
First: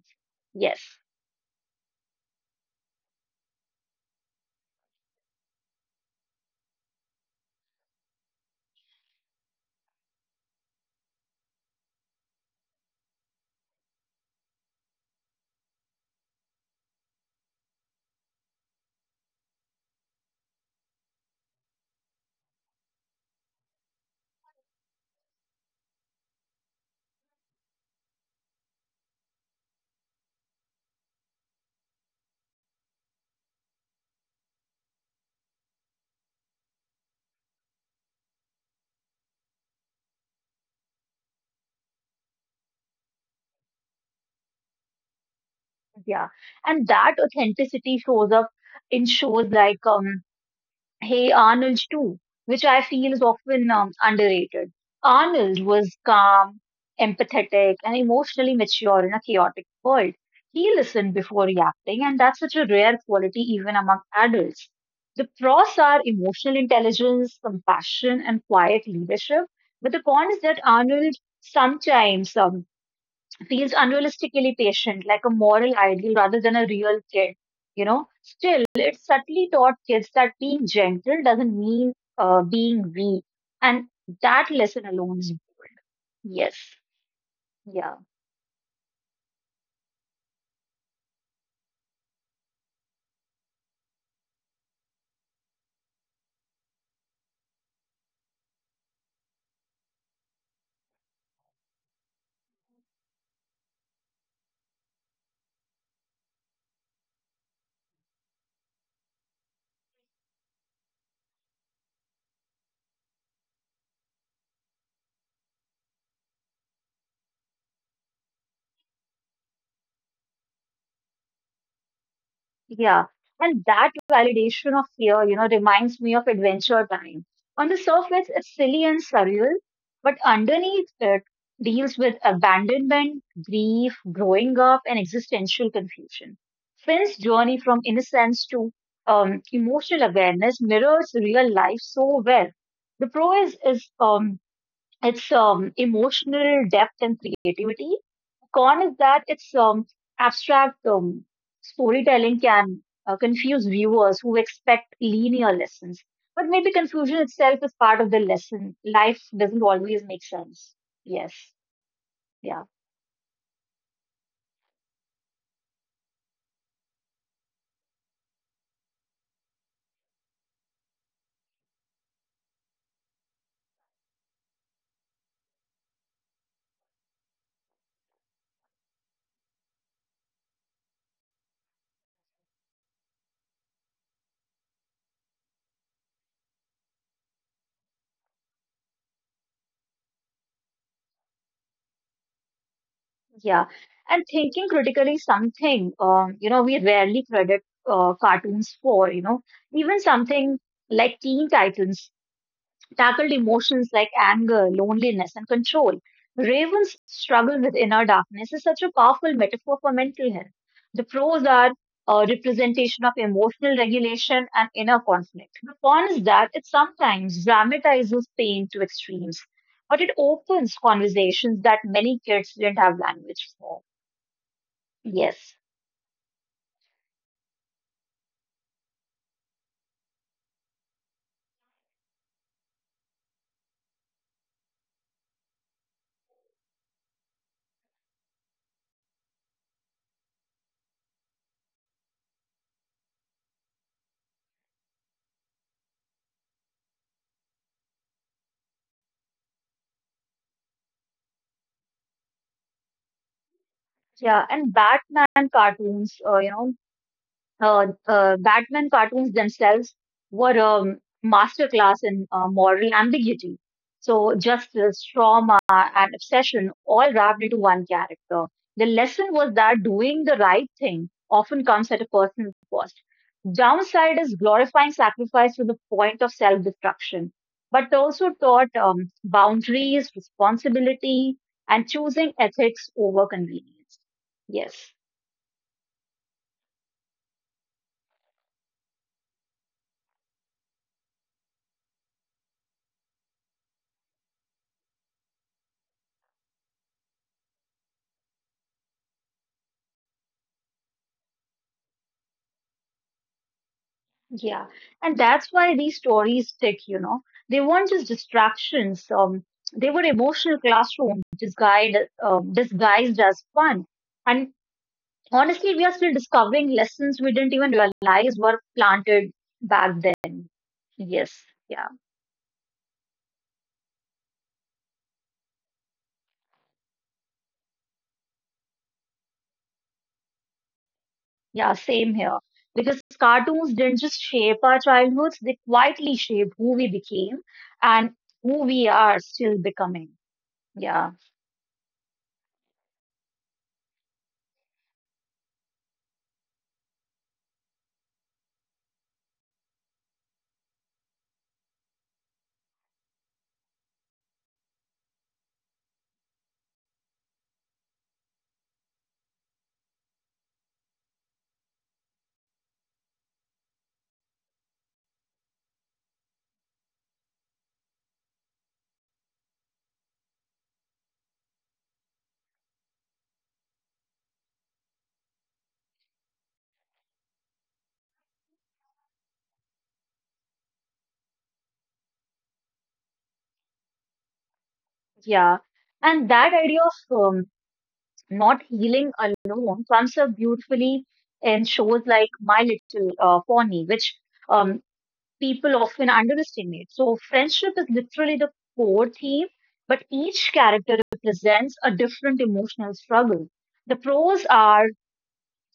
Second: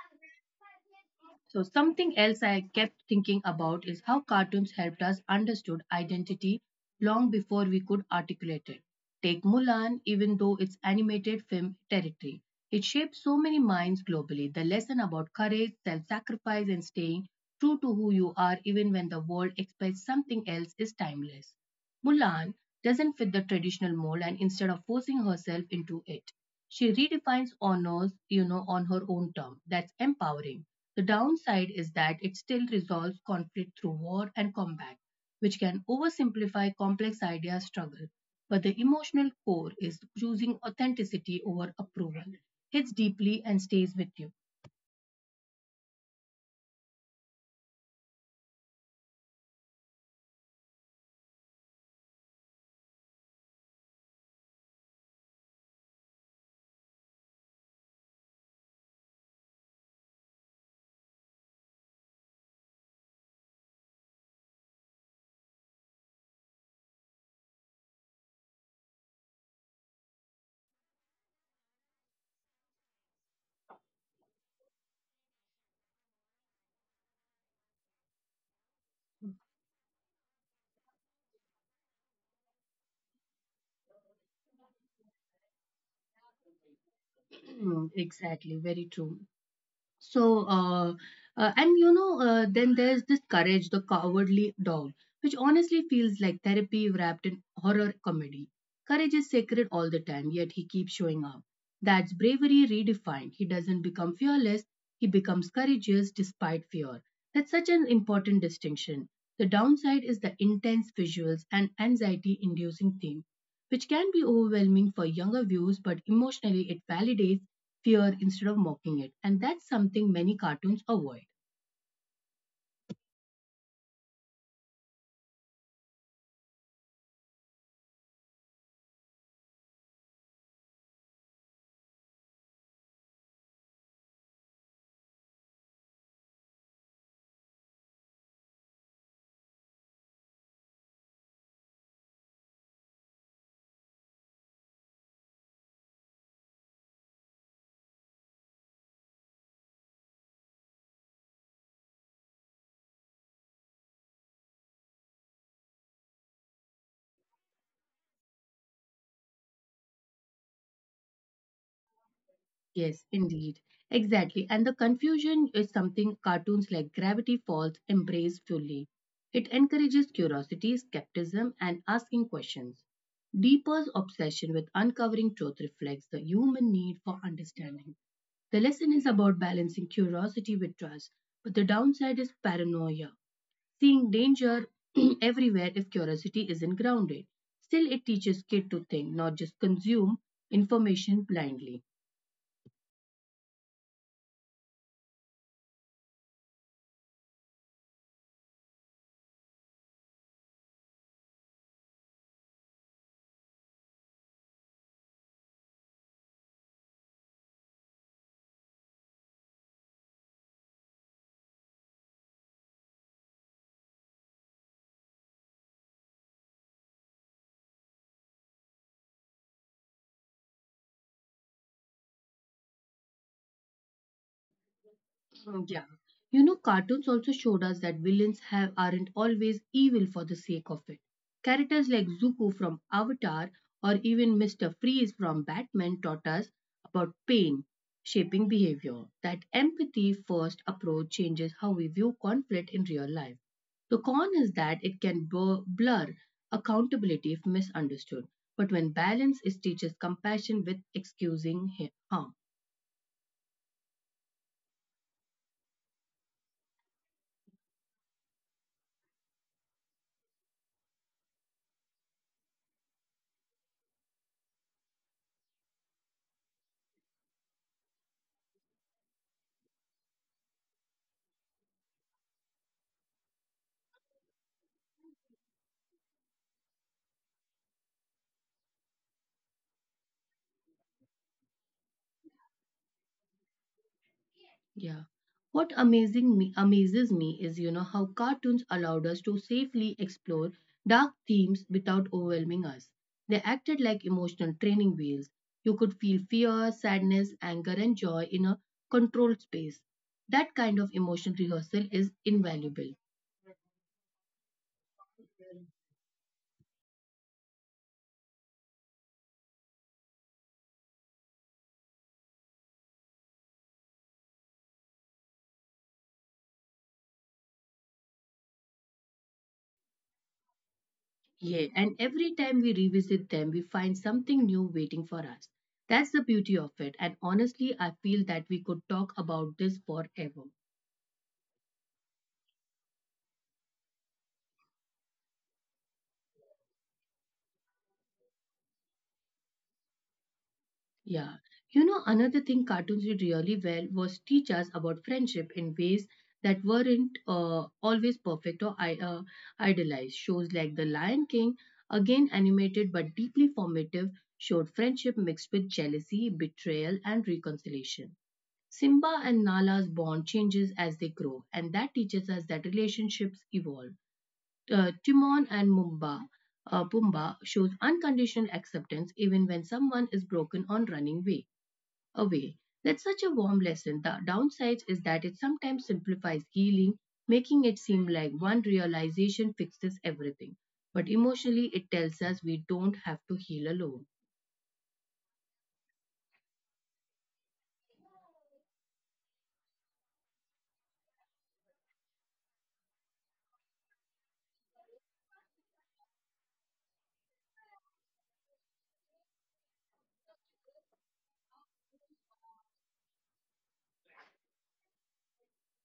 Speaker 2: Yes.
Speaker 1: So something else I kept thinking about is how cartoons helped us understood identity long before we could articulate it. Take Mulan, even though it's animated film territory. It shaped so many minds globally. The lesson about courage, self-sacrifice, and staying true to who you are even when the world expects something else is timeless. Mulan doesn't fit the traditional mold and instead of forcing herself into it, she redefines honors, you know, on her own term. That's empowering. The downside is that it still resolves conflict through war and combat, which can oversimplify complex idea struggle. But the emotional core is choosing authenticity over approval. Hits deeply and stays with
Speaker 2: Yeah. And that authenticity shows up in shows like Hey Arnold too, which I feel is often underrated. Arnold was calm, empathetic, and emotionally mature in a chaotic world. He listened before reacting, and that's such a rare quality even among adults. The pros are emotional intelligence, compassion, and quiet leadership, but the con is that Arnold sometimes feels unrealistically patient, like a moral ideal rather than a real kid. You know, still, it subtly taught kids that being gentle doesn't mean being weak, and that lesson alone is bold. Yes, yeah.
Speaker 1: you. Exactly, very true. So, and you know, then there's this courage, the cowardly dog, which honestly feels like therapy wrapped in horror comedy. Courage is sacred all the time, yet he keeps showing up. That's bravery redefined. He doesn't become fearless, he becomes courageous despite fear. That's such an important distinction. The downside is the intense visuals and anxiety inducing theme, which can be overwhelming for younger viewers, but emotionally it validates fear instead of mocking it. And that's something many cartoons avoid.
Speaker 2: Yeah, and that validation of fear, you know, reminds me of Adventure Time. On the surface, it's silly and surreal, but underneath it deals with abandonment, grief, growing up, and existential confusion. Finn's journey from innocence to emotional awareness mirrors real life so well. The prose is it's emotional depth and creativity. Con is that it's abstract storytelling can confuse viewers who expect linear lessons. But maybe confusion itself is part of the lesson. Life doesn't always make sense. Yes. Yeah.
Speaker 1: Yes, indeed. Exactly. And the confusion is something cartoons like Gravity Falls embrace fully. It encourages curiosity, skepticism, and asking questions. Deeper's obsession with uncovering truth reflects the human need for understanding. The lesson is about balancing curiosity with trust, but the downside is paranoia, seeing danger everywhere if curiosity isn't grounded. Still, it teaches kids to think, not just consume information blindly.
Speaker 2: Yeah. And thinking critically something, you know, we rarely credit cartoons for, you know, even something like Teen Titans tackled emotions like anger, loneliness, and control. Raven's struggle with inner darkness is such a powerful metaphor for mental health. The pros are a representation of emotional regulation and inner conflict. The con is that it sometimes dramatizes pain to extremes, but it opens conversations that many kids didn't have language for.
Speaker 1: Mm,
Speaker 2: Yes.
Speaker 1: yeah. You know, cartoons also showed us that villains have aren't always evil for the sake of it. Characters like Zuko from Avatar or even Mr. Freeze from Batman taught us about pain shaping behavior. That empathy first approach changes how we view conflict in real life. The con is that it can blur accountability if misunderstood, but when balance is teaches compassion with excusing harm.
Speaker 2: Yeah, and Batman cartoons, Batman cartoons themselves were a masterclass in moral ambiguity. So, justice, trauma, and obsession all wrapped into one character. The lesson was that doing the right thing often comes at a personal cost. Downside is glorifying sacrifice to the point of self destruction, but they also taught boundaries, responsibility, and choosing ethics over convenience.
Speaker 1: Yeah.
Speaker 2: Yes.
Speaker 1: What amazing me amazes me is you know how cartoons allowed us to safely explore dark themes without overwhelming us. They acted like emotional training wheels. You could feel fear, sadness, anger and joy in a controlled space. That kind of emotional rehearsal is invaluable.
Speaker 2: Yeah, and that's why these stories stick, you know. They weren't just distractions, they were emotional classrooms disguised as fun. And honestly, we are still discovering lessons we didn't even realize were planted back then. Yes,
Speaker 1: Yeah, and
Speaker 2: yeah,
Speaker 1: every time we revisit them, we find something new waiting for us. That's the beauty of it, and honestly, I feel that we could talk about this forever.
Speaker 2: yeah, same here. Because cartoons didn't just shape our childhoods, they quietly shaped who we became and who we are still becoming. Yeah,
Speaker 1: Yeah. You know, another thing cartoons did really well was teach us about friendship in ways that weren't always perfect or idealized. Shows like The Lion King, again animated but deeply formative, showed friendship mixed with jealousy, betrayal, and reconciliation. Simba and Nala's bond changes as they grow, and that teaches us that relationships evolve. Timon and Mumba Pumbaa shows unconditional acceptance even when someone is broken or running away. That's such a warm lesson. The downside is that it sometimes simplifies healing, making it seem like one realization fixes everything. But emotionally, it tells us we don't have to heal alone.
Speaker 2: yeah. And that idea of not healing alone comes up beautifully in shows like My Little Pony, which um, people often underestimate. So, friendship is literally the core theme, but each character represents a different emotional struggle. The pros are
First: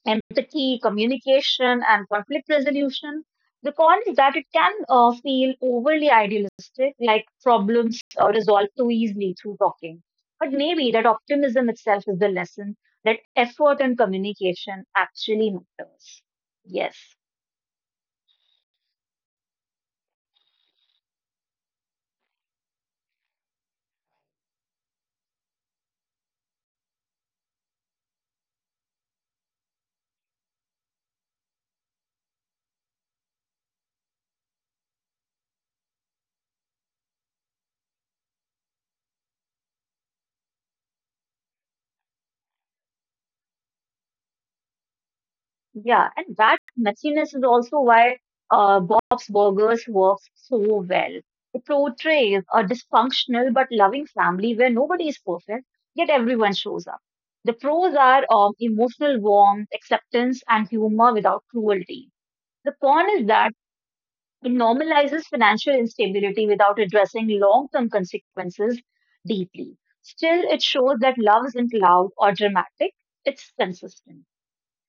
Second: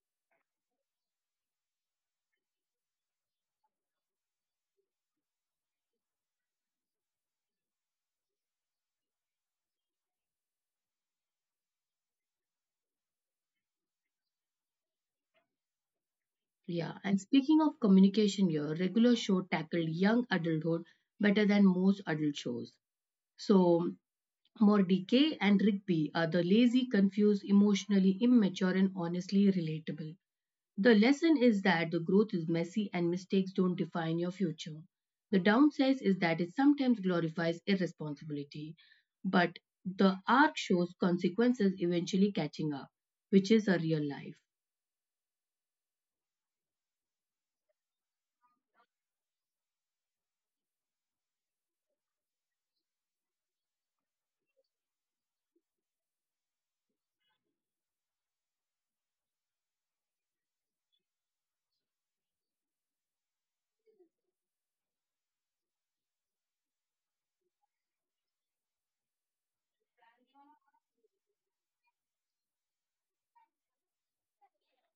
Speaker 2: empathy, communication, and conflict resolution because that it can feel overly idealistic, like problems are resolved too easily through talking. But maybe that optimism itself is the lesson that effort and communication actually matters. Yes.
Speaker 1: Yeah, and speaking of communication here, regular show tackled young adulthood better than most adult shows. So, Mordecai and Rigby are the lazy, confused, emotionally immature, and honestly relatable. The lesson is that the growth is messy and mistakes don't define your future. The downside is that it sometimes glorifies irresponsibility, but the arc shows consequences eventually catching up, which is a real life.
Speaker 2: Yeah, and that messiness is also why Bob's Burgers works so well. It portrays a dysfunctional but loving family where nobody is perfect, yet everyone shows up. The pros are emotional warmth, acceptance, and humor without cruelty. The con is that it normalizes financial instability without addressing long-term consequences deeply. Still, it shows that love isn't loud or dramatic, it's consistent.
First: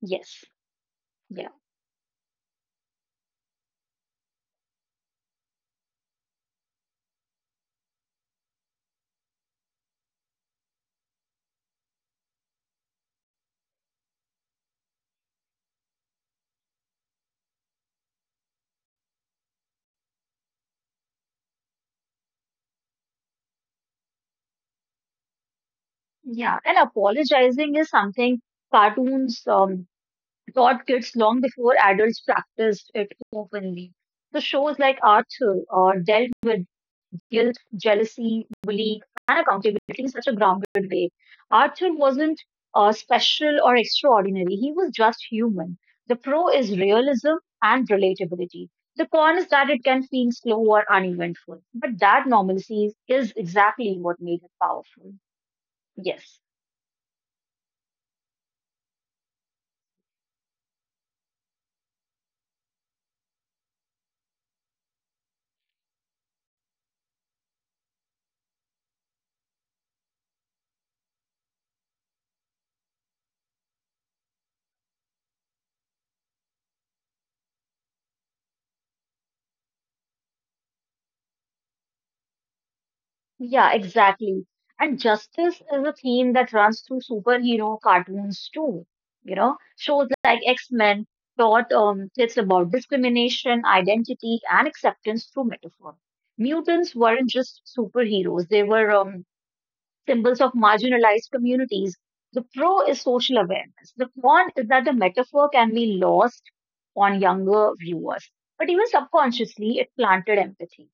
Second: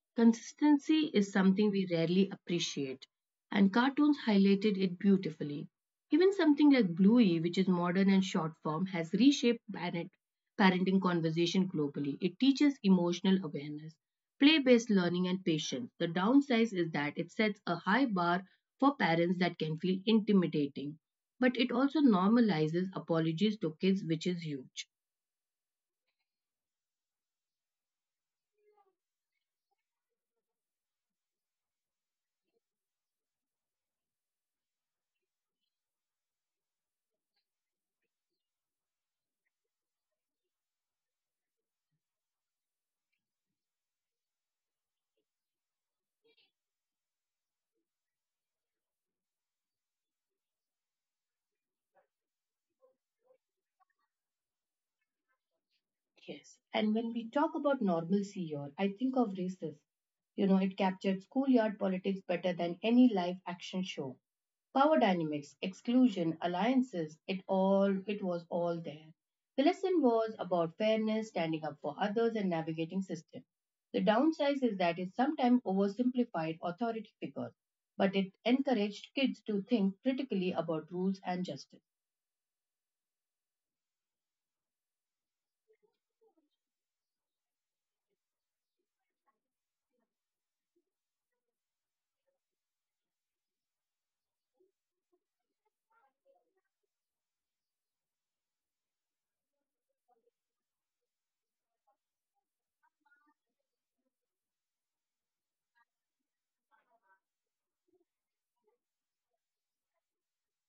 Speaker 2: Yes,
Speaker 1: Consistency is
Speaker 2: yeah.
Speaker 1: something we rarely appreciate, and cartoons highlighted it beautifully. Even something like Bluey, which is modern and short form, has reshaped parenting conversation globally. It teaches emotional awareness, play based learning, and patience. The downside is that it sets a high bar for parents that can feel intimidating, but it also normalizes apologies to kids, which is huge.
Speaker 2: Yeah, and apologizing is something cartoons taught kids long before adults practiced it openly. The shows like Arthur dealt with guilt, jealousy, bullying, and accountability in such a grounded way. Arthur wasn't special or extraordinary. He was just human. The pro is realism and relatability. The con is that it can feel slow or uneventful. But that normalcy is exactly what made it powerful. Yes.
Speaker 1: Yes. And when we talk about normalcy here, I think of races. You know, it captured schoolyard politics better than any live action show. Power dynamics, exclusion, alliances, it was all there. The lesson was about fairness, standing up for others and navigating system. The downside is that it sometimes oversimplified authority figures, but it encouraged kids to think critically about rules and justice.
Speaker 2: Yeah, exactly. And justice is a theme that runs through superhero cartoons too. You know, shows like X-Men taught kids about discrimination, identity, and acceptance through metaphor. Mutants weren't just superheroes; they were symbols of marginalized communities. The pro is social awareness. The con is that the metaphor can be lost on younger viewers, but even subconsciously, it planted empathy.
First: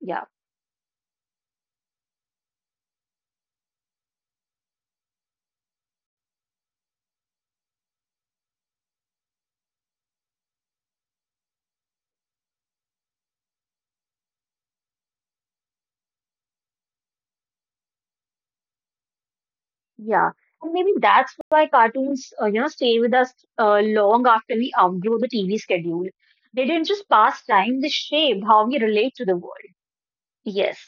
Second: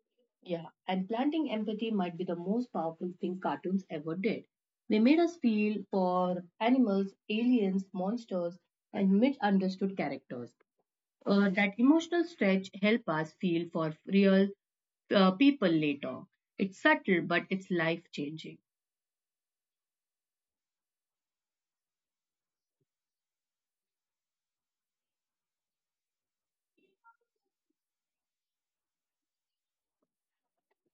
Speaker 2: Yeah.
Speaker 1: Yeah, and planting empathy might be the most powerful thing cartoons ever did. They made us feel for animals, aliens, monsters, and misunderstood characters. That emotional stretch help us feel for real people later. It's subtle, but it's life changing.
Speaker 2: Yeah, and maybe that's why cartoons, you know, stay with us long after we outgrow the TV schedule. They didn't just pass time; they shaped how we relate to the world. Yes,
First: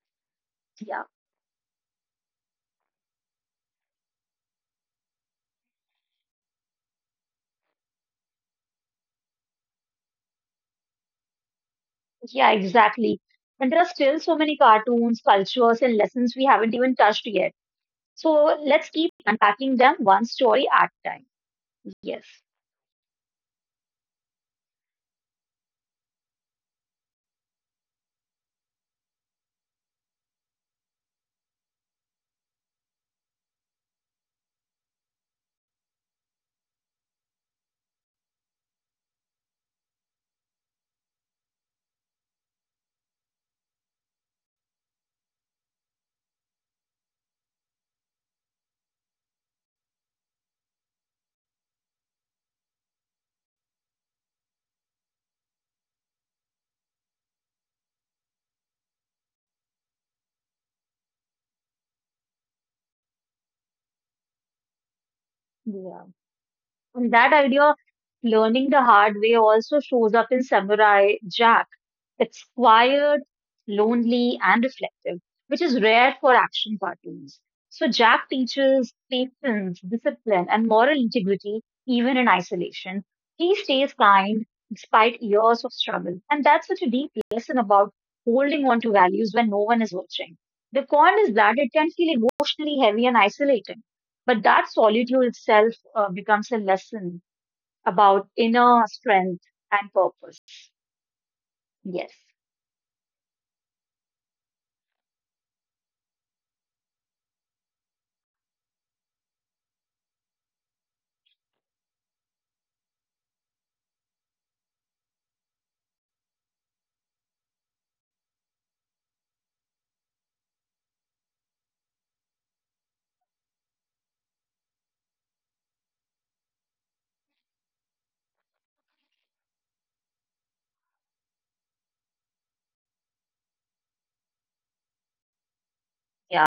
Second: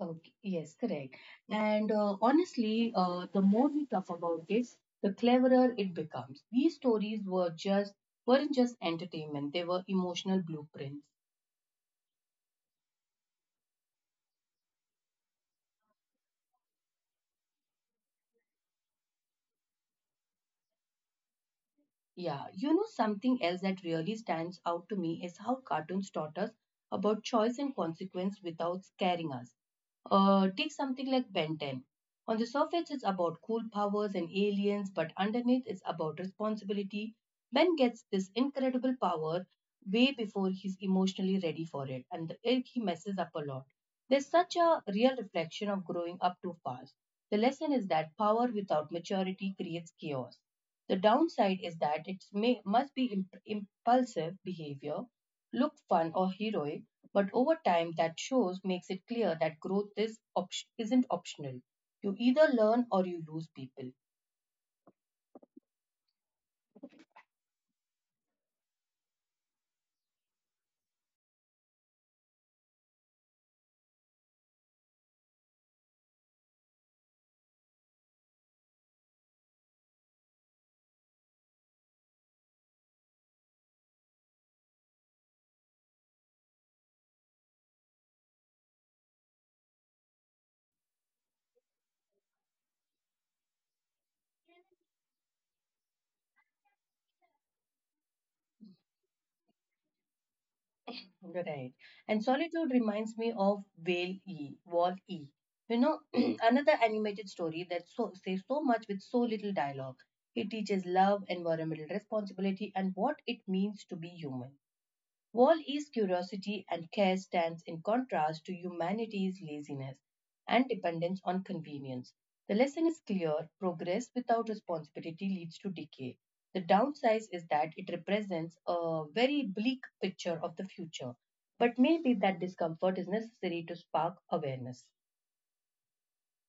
Speaker 1: Okay, yes,
Speaker 2: yeah,
Speaker 1: correct. And honestly, the more we talk about this, the cleverer it becomes. These stories weren't just entertainment; they were emotional blueprints.
Speaker 2: yeah, exactly. And there are still so many cartoons, cultures, and lessons we haven't even touched yet. So let's keep unpacking them one story at a time. Yes.
Speaker 1: Yeah, you know something else that really stands out to me is how cartoons taught us about choice and consequence without scaring us. Take something like Ben 10. On the surface, it's about cool powers and aliens, but underneath, it's about responsibility. Ben gets this incredible power way before he's emotionally ready for it, and the irk he messes up a lot. There's such a real reflection of growing up too fast. The lesson is that power without maturity creates chaos. The downside is that it may, must be impulsive behavior, look fun or heroic, but over time that shows makes it clear that growth isn't optional. You either learn or you lose people.
Speaker 2: Yeah. And that idea of learning the hard way also shows up in Samurai Jack. It's quiet, lonely, and reflective, which is rare for action cartoons. So Jack teaches patience, discipline, and moral integrity even in isolation. He stays kind despite years of struggle. And that's such a deep lesson about holding on to values when no one is watching. The con is that it can feel emotionally heavy and isolating, but that solitude itself becomes a lesson about inner strength and purpose.
Speaker 1: Right.
Speaker 2: Yes.
Speaker 1: And Solitude reminds me of Wall E. You know, another animated story that says so much with so little dialogue. It teaches love, environmental responsibility, and what it means to be human. Wall-E's curiosity and care stands in contrast to humanity's laziness and dependence on convenience. The lesson is clear progress without responsibility leads to decay. The downside is that it represents a very bleak picture of the future, but maybe that discomfort is necessary to spark awareness.
Speaker 2: Yeah.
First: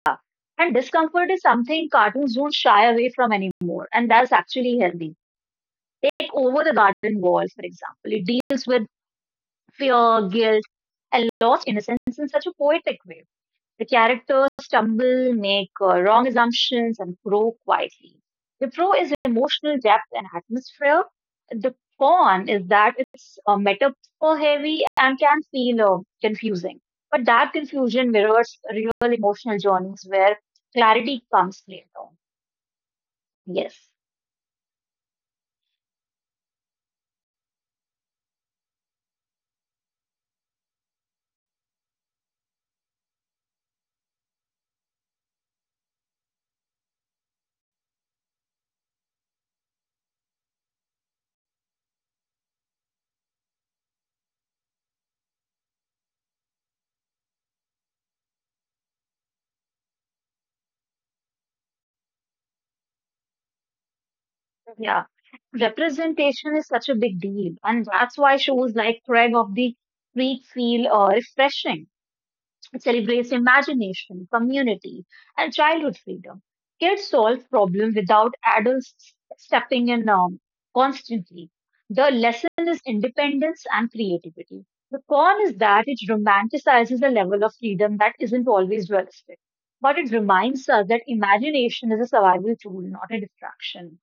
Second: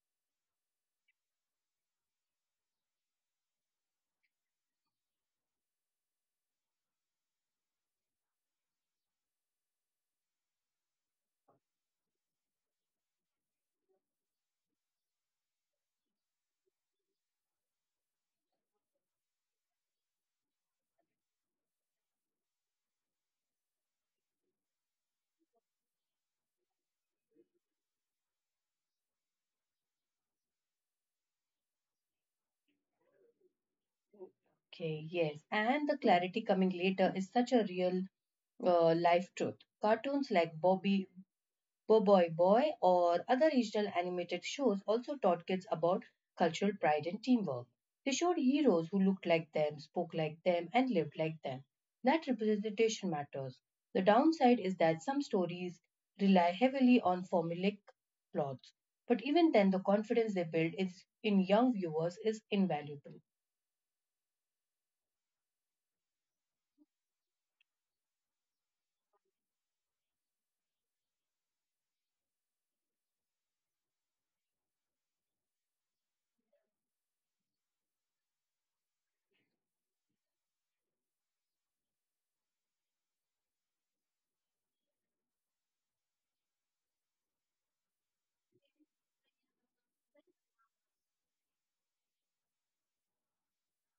Speaker 2: And discomfort is something cartoons don't shy away from anymore, and that's actually healthy. Take over the garden wall, for example. It deals with fear, guilt, and lost innocence in such a poetic way. The characters stumble, make wrong assumptions, and grow quietly. The pro is emotional depth and atmosphere. The con is that it's metaphor heavy and can feel confusing. But that confusion mirrors real emotional journeys where clarity comes later. Yes.
Speaker 1: Okay, yes. And the clarity coming later is such a real life truth. Cartoons like Bobby Bo Boy Boy, or other regional animated shows also taught kids about cultural pride and teamwork. They showed heroes who looked like them, spoke like them, and lived like them. That representation matters. The downside is that some stories rely heavily on formulaic plots, but even then, the confidence they build in young viewers is invaluable.
Speaker 2: Yeah. Representation is such a big deal, and that's why shows like Craig of the Creek feel refreshing. It celebrates imagination, community, and childhood freedom. Kids solve problems without adults stepping in constantly. The lesson is independence and creativity. The con is that it romanticizes a level of freedom that isn't always realistic. But it reminds us that imagination is a survival tool, not a distraction.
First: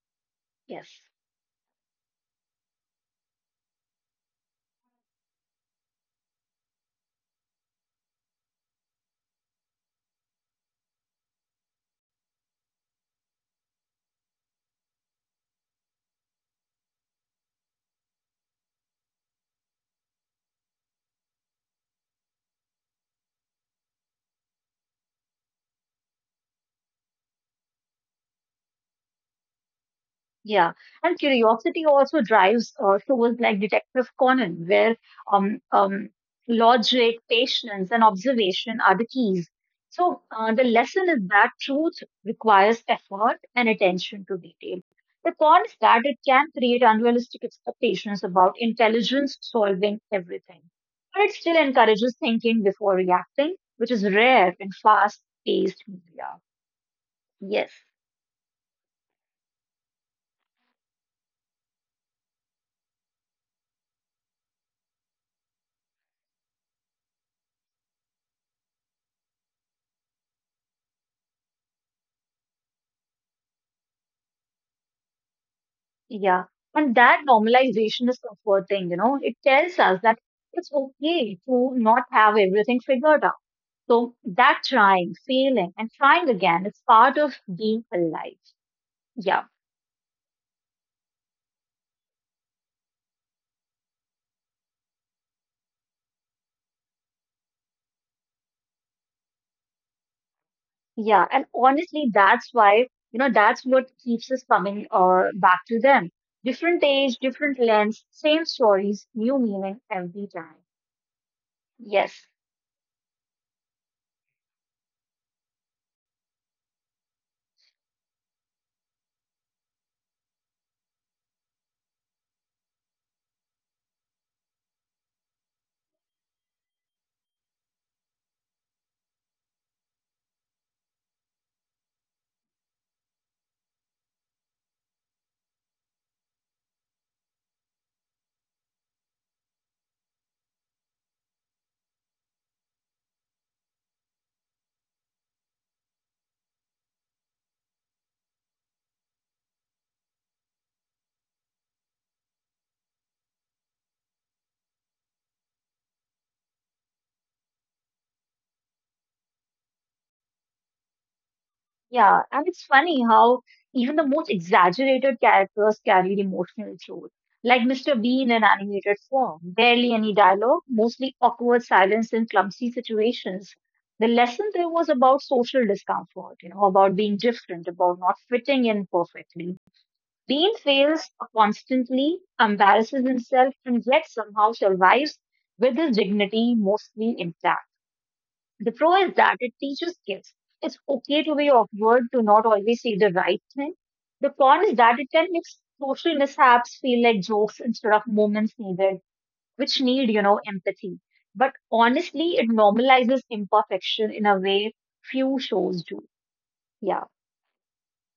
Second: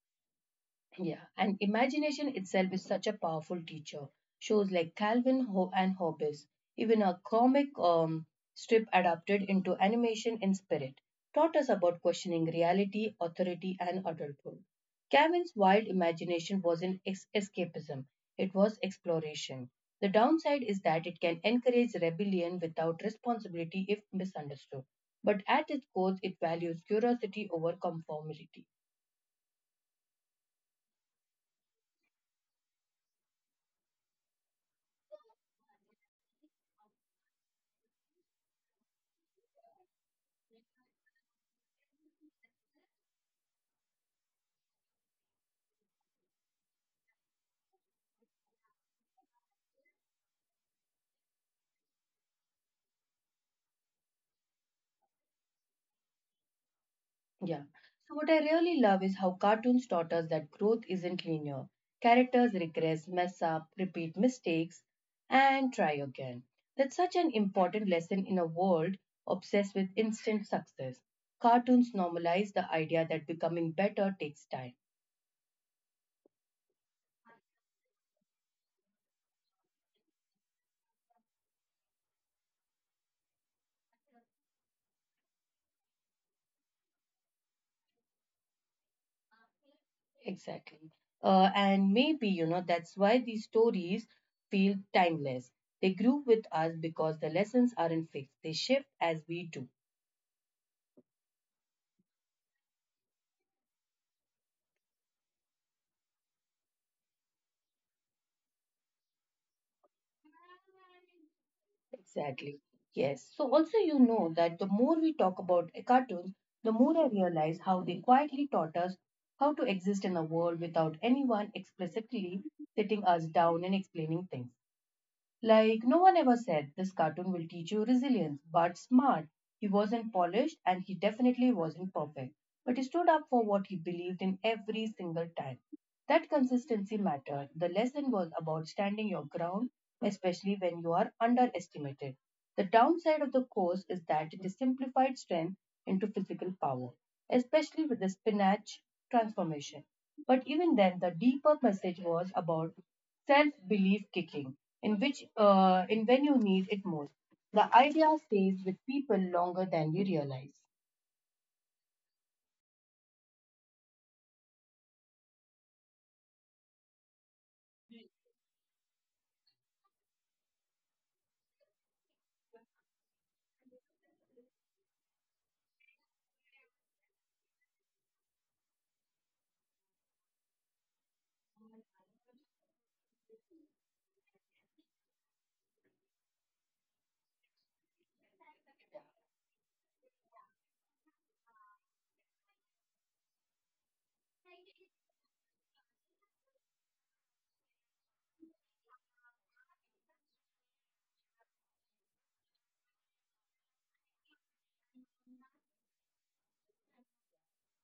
Speaker 2: Yes.
Speaker 1: Yeah, and imagination itself is such a powerful teacher. Shows like Calvin and Hobbes, even a comic strip adapted into animation in spirit, taught us about questioning reality, authority, and adulthood. Calvin's wild imagination wasn't escapism, it was exploration. The downside is that it can encourage rebellion without responsibility if misunderstood. But at its core, it values curiosity over conformity.
Speaker 2: Yeah, and curiosity also drives shows like Detective Conan, where um, um, logic, patience, and observation are the keys. So the lesson is that truth requires effort and attention to detail. The con is that it can create unrealistic expectations about intelligence solving everything, but it still encourages thinking before reacting, which is rare in fast-paced media.
Speaker 1: Yeah.
Speaker 2: Yes.
Speaker 1: So what I really love is how cartoons taught us that growth isn't linear. Characters regress, mess up, repeat mistakes, and try again. That's such an important lesson in a world obsessed with instant success. Cartoons normalize the idea that becoming better takes time.
Speaker 2: Yeah, and that normalization is comforting, you know. It tells us that it's okay to not have everything figured out. So that trying, failing, and trying again is part of being alive. Yeah,
Speaker 1: Exactly. And maybe, you know, that's why these stories feel timeless. They grew with us because the lessons aren't fixed, they shift as we do.
Speaker 2: yeah. And honestly, that's why, you know, that's what keeps us coming back to them. Different age, different lens, same stories, new meaning every time. Yes.
Speaker 1: Exactly. Yes. So also, you know, that the more we talk about a cartoons, the more I realize how they quietly taught us how to exist in a world without anyone explicitly sitting us down and explaining things. Like no one ever said this cartoon will teach you resilience, but smart. He wasn't polished and he definitely wasn't perfect, but he stood up for what he believed in every single time. That consistency mattered. The lesson was about standing your ground, especially when you are underestimated. The downside of the course is that it simplified strength into physical power, especially with the spinach transformation. But even then, the deeper message was about self-belief kicking in which in when you need it most. The idea stays with people longer than you realize.
Speaker 2: Yeah, and it's funny how even the most exaggerated characters carried emotional truth. Like Mr. B in an animated form, barely any dialogue, mostly awkward silence in clumsy situations. The lesson there was about social discomfort, you know, about being different, about not fitting in perfectly. Bean fails constantly, embarrasses himself, and yet somehow survives with his dignity mostly intact. The pro is that it teaches gifts. It's okay to be awkward, to not always say the right thing. The con is that it can make social mishaps feel like jokes instead of moments needed, which need, you know, empathy. But honestly, it normalizes imperfection in a way few shows do. Yeah.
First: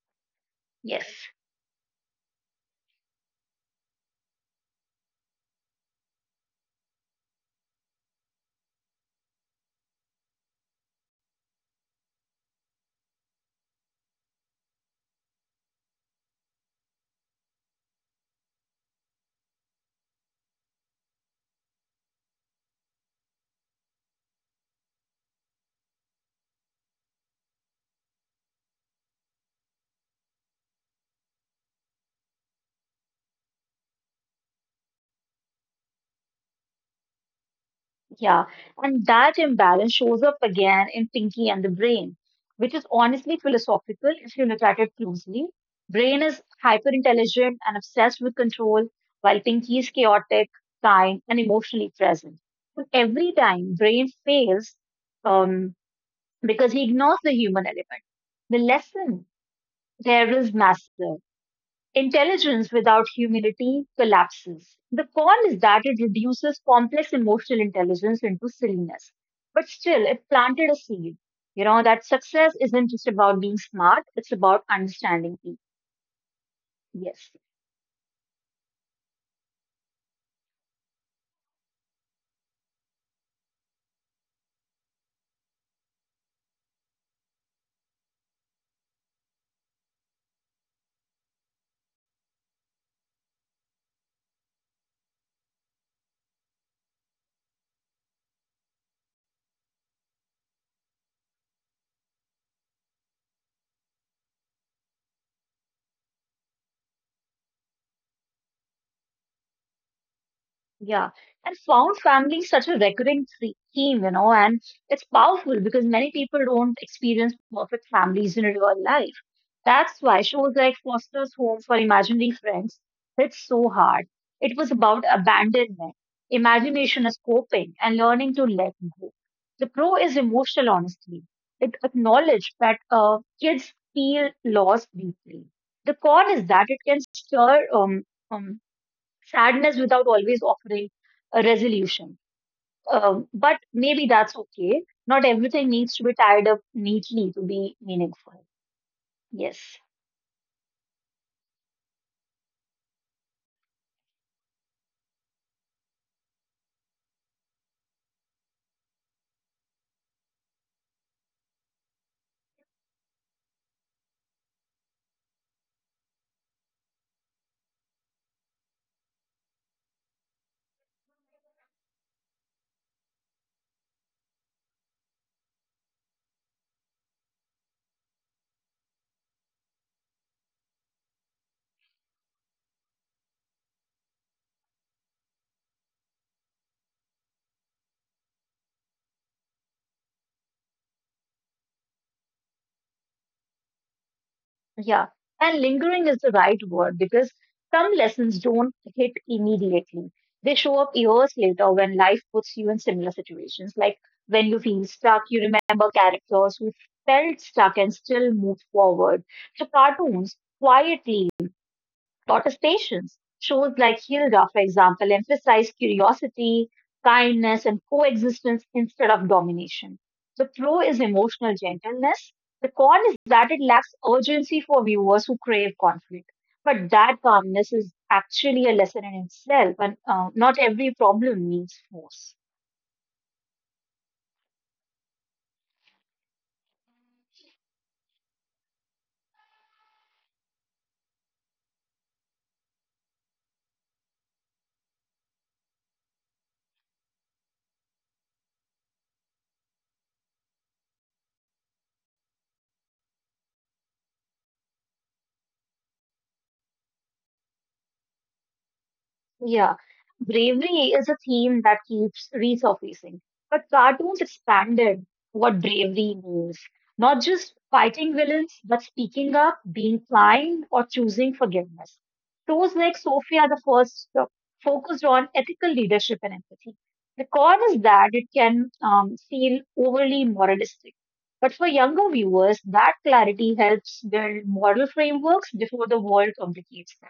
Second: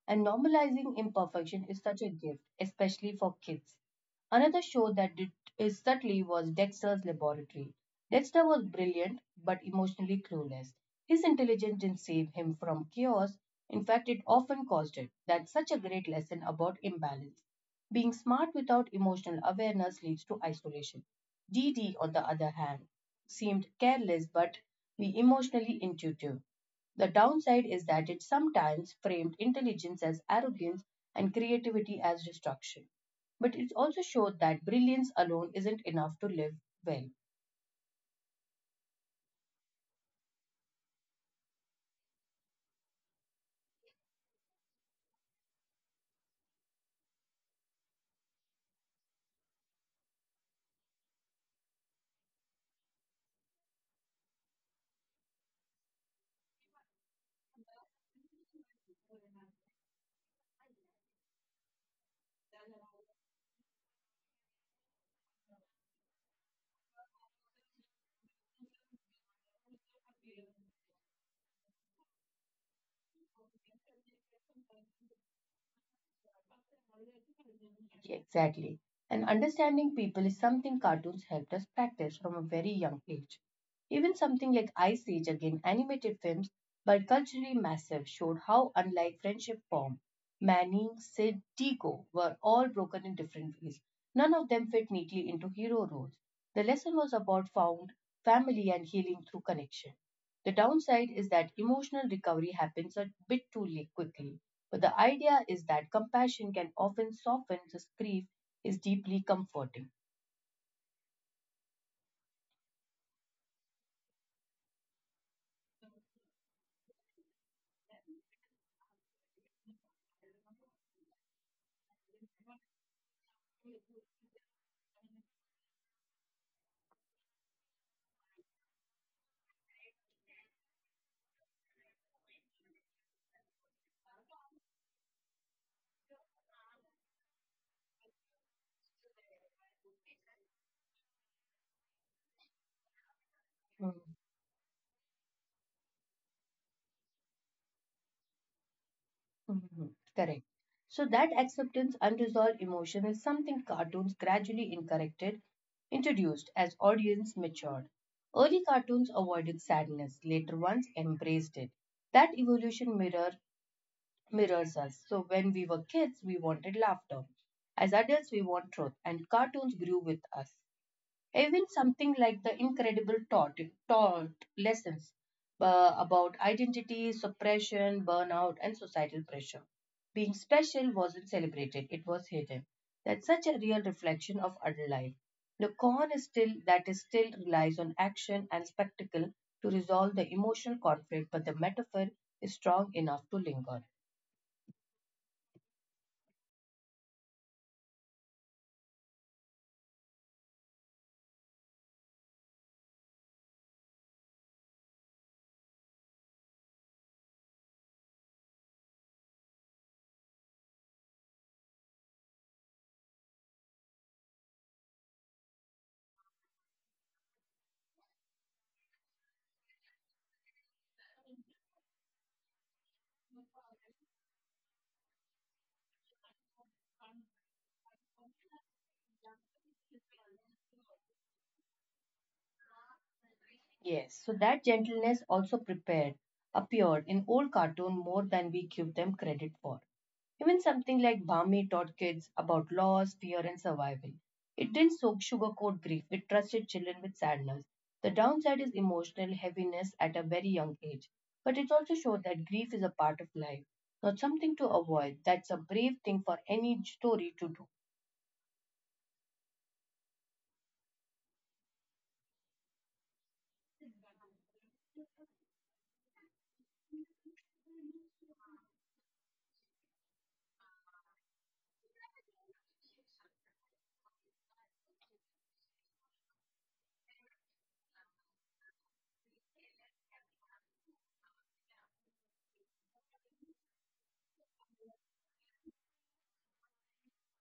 Speaker 1: And normalizing
Speaker 2: Yes.
Speaker 1: imperfection is such a gift, especially for kids. Another show that did is subtly was Dexter's Laboratory. Dexter was brilliant but emotionally clueless. His intelligence didn't save him from chaos. In fact, it often caused it. That's such a great lesson about imbalance. Being smart without emotional awareness leads to isolation. DD, on the other hand, seemed careless but be emotionally intuitive. The downside is that it sometimes framed intelligence as arrogance and creativity as destruction. But it also showed that brilliance alone isn't enough to live well.
Speaker 2: Yeah, and that imbalance shows up again in Pinky and the Brain, which is honestly philosophical if you look at it closely. Brain is hyper intelligent and obsessed with control, while Pinky is chaotic, kind, and emotionally present. But every time Brain fails, um, because he ignores the human element, the lesson there is massive. Intelligence without humility collapses. The con is that it reduces complex emotional intelligence into silliness. But still, it planted a seed. You know, that success isn't just about being smart, it's about understanding people. Yes.
Speaker 1: Exactly. And understanding people is something cartoons helped us practice from a very young age. Even something like Ice Age, again animated films, but culturally massive, showed how unlike friendship formed. Manny, Sid, Tico were all broken in different ways. None of them fit neatly into hero roles. The lesson was about found family and healing through connection. The downside is that emotional recovery happens a bit too late quickly. But the idea is that compassion can often soften this grief is deeply comforting.
Speaker 2: Yeah, and found family is such a recurring theme, you know, and it's powerful because many people don't experience perfect families in real life. That's why shows like Foster's Home for Imaginary Friends hit so hard. It was about abandonment, imagination as coping, and learning to let go. The pro is emotional honesty. It acknowledged that kids feel lost deeply. The con is that it can stir um, sadness without always offering a resolution. But
Speaker 1: Mhm.
Speaker 2: maybe that's okay. Not everything needs to be tied up neatly to be meaningful.
Speaker 1: Mhm.
Speaker 2: Yes.
Speaker 1: Correct. So that acceptance unresolved emotion is something cartoons gradually incorrected, introduced as audience matured. Early cartoons avoided sadness, later ones embraced it. That evolution mirrors us. So when we were kids, we wanted laughter. As adults, we want truth, and cartoons grew with us. Even something like The Incredible Thought, it taught lessons about identity, suppression, burnout, and societal pressure. Being special wasn't celebrated, it was hidden. That's such a real reflection of adult life. The con is still that is still relies on action and spectacle to resolve the emotional conflict, but the metaphor is strong enough to linger.
Speaker 2: Yeah. And lingering is the right word because some lessons don't hit immediately. They show up years later when life puts you in similar situations. Like when you feel stuck, you remember characters who felt stuck and still moved forward. So cartoons quietly protestations. Shows like Hilda, for example, emphasize curiosity, kindness, and coexistence instead of domination. The pro is emotional gentleness. The con is that it lacks urgency for viewers who crave conflict. But that calmness is actually a lesson in itself, and not every problem needs force.
Speaker 1: Yes, so that gentleness also prepared appeared in old cartoon more than we give them credit for. Even something like Bhami taught kids about loss, fear, and survival. It didn't soak sugarcoat grief, it trusted children with sadness. The downside is emotional heaviness at a very young age. But it also showed that grief is a part of life, not something to avoid. That's a brave thing for any story to do.
Speaker 2: Yeah, bravery is a theme that keeps resurfacing. But cartoons expanded what bravery means. Not just fighting villains, but speaking up, being kind, or choosing forgiveness. Shows like Sophia the First focused on ethical leadership and empathy. The con is that it can feel overly moralistic. But for younger viewers, that clarity helps build moral frameworks before the world complicates them.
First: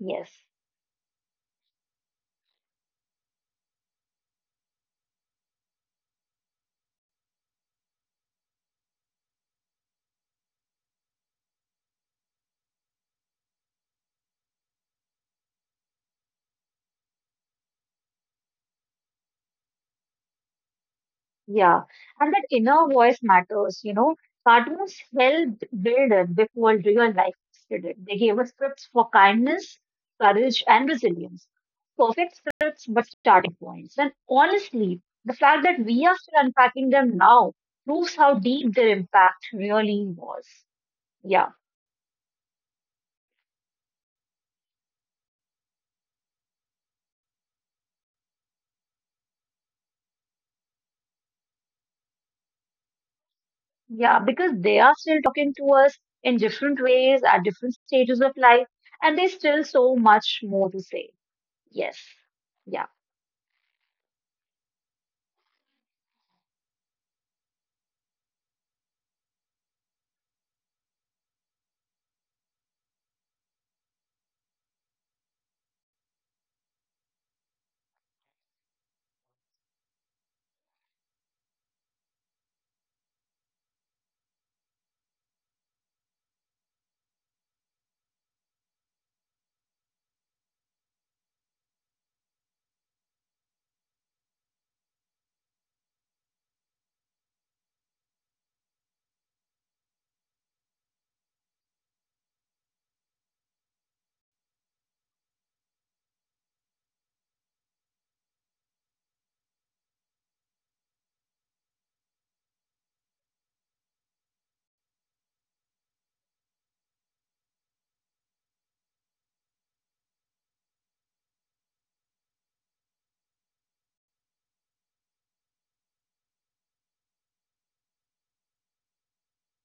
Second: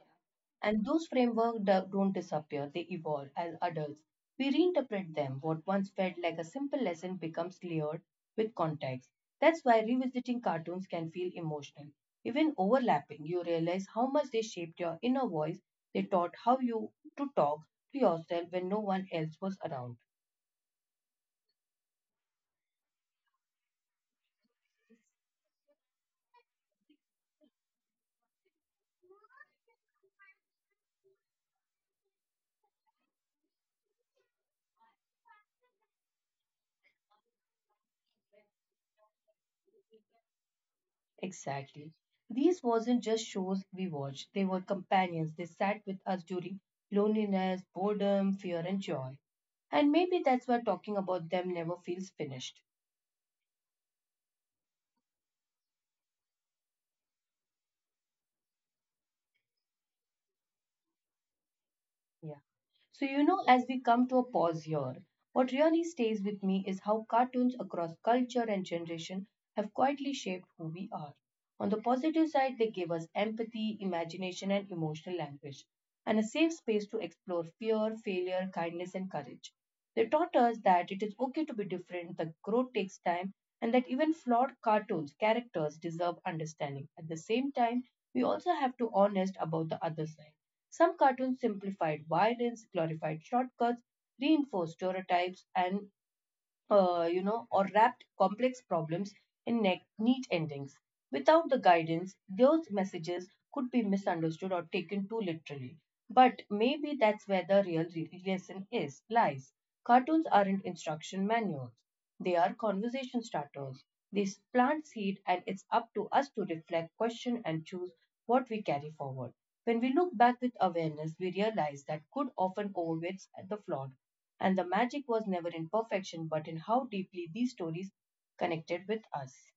Speaker 2: Yes.
Speaker 1: And those frameworks don't disappear, they evolve as adults. We reinterpret them. What once felt like a simple lesson becomes layered with context. That's why revisiting cartoons can feel emotional. Even overlapping, you realize how much they shaped your inner voice. They taught how you to talk to yourself when no one else was around.
Speaker 2: Yeah, and that inner voice matters, you know. Cartoons helped build it before real life did it. They gave us scripts for kindness, courage, and resilience. Perfect scripts, but starting points. And honestly, the fact that we are still unpacking them now proves how deep their impact really was. Yeah,
Speaker 1: Exactly. These wasn't just shows we watched, they were companions. They sat with us during loneliness, boredom, fear, and joy. And maybe that's why talking about them never feels finished.
Speaker 2: yeah, because they are still talking to us in different ways at different stages of life, and there's still so much more to say. Yes,
Speaker 1: Yeah.
Speaker 2: yeah.
Speaker 1: So, you know, as we come to a pause here, what really stays with me is how cartoons across culture and generation have quietly shaped who we are. On the positive side, they give us empathy, imagination, and emotional language, and a safe space to explore fear, failure, kindness, and courage. They taught us that it is okay to be different, that growth takes time, and that even flawed cartoons, characters deserve understanding. At the same time, we also have to be honest about the other side, some cartoons simplified violence, glorified shortcuts, reinforced stereotypes, and you know, or wrapped complex problems in neat endings. Without the guidance, those messages could be misunderstood or taken too literally. But maybe that's where the real lesson is lies. Cartoons aren't instruction manuals; they are conversation starters. They plant seed, and it's up to us to reflect, question, and choose what we carry forward. When we look back with awareness, we realize that good often overweights the flawed and the magic was never in perfection, but in how deeply these stories connected with us.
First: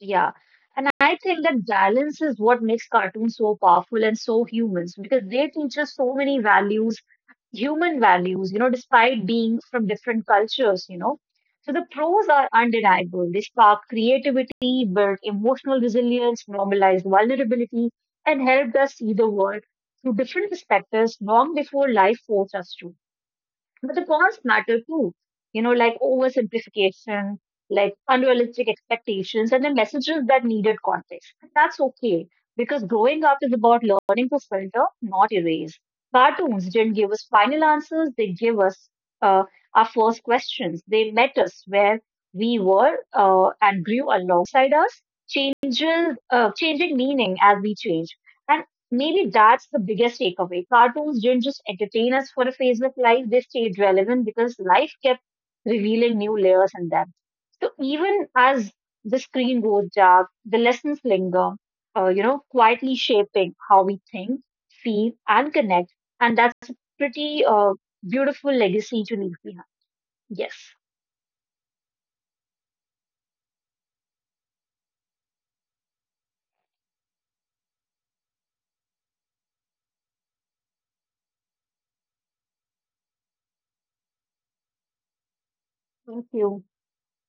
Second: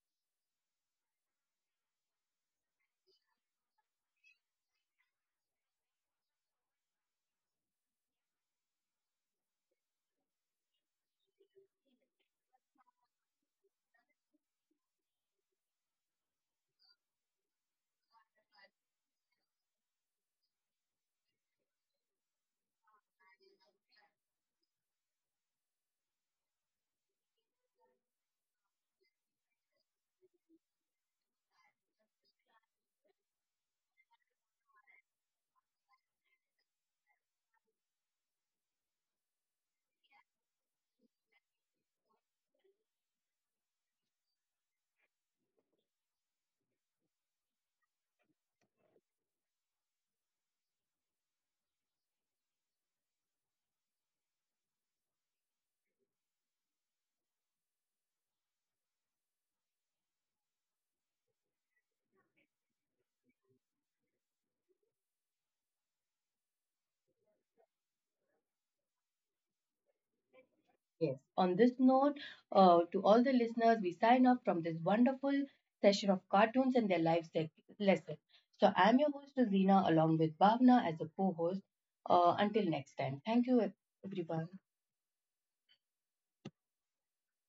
Speaker 2: Yeah. And I think that balance is what makes cartoons so powerful and so humans because they teach us so many values, human values, you know, despite being from different cultures, you know. So the pros are undeniable. They spark creativity, build emotional resilience, normalize vulnerability, and helped us see the world through different perspectives long before life forced us to. But the cons matter too, you know, like oversimplification, like unrealistic expectations, and the messages that needed context. And that's okay because growing up is about learning to filter, not erase. Cartoons didn't give us final answers, they gave us uh, our first questions. They met us where we were and grew alongside us, changing meaning as we change. And maybe that's the biggest takeaway. Cartoons didn't just entertain us for a phase of life, they stayed relevant because life kept revealing new layers in them. So even as the screen goes dark, the lessons linger, you know, quietly shaping how we think, feel, and connect. And that's a pretty beautiful legacy to leave behind. Yes.
Speaker 1: Yes. On this note, to all the listeners, we sign off from this wonderful session of cartoons and their life lesson. So I'm your host, Rosina, along with Bhavna as a co-host. Until next time, thank you, everyone.
Speaker 2: Thank you.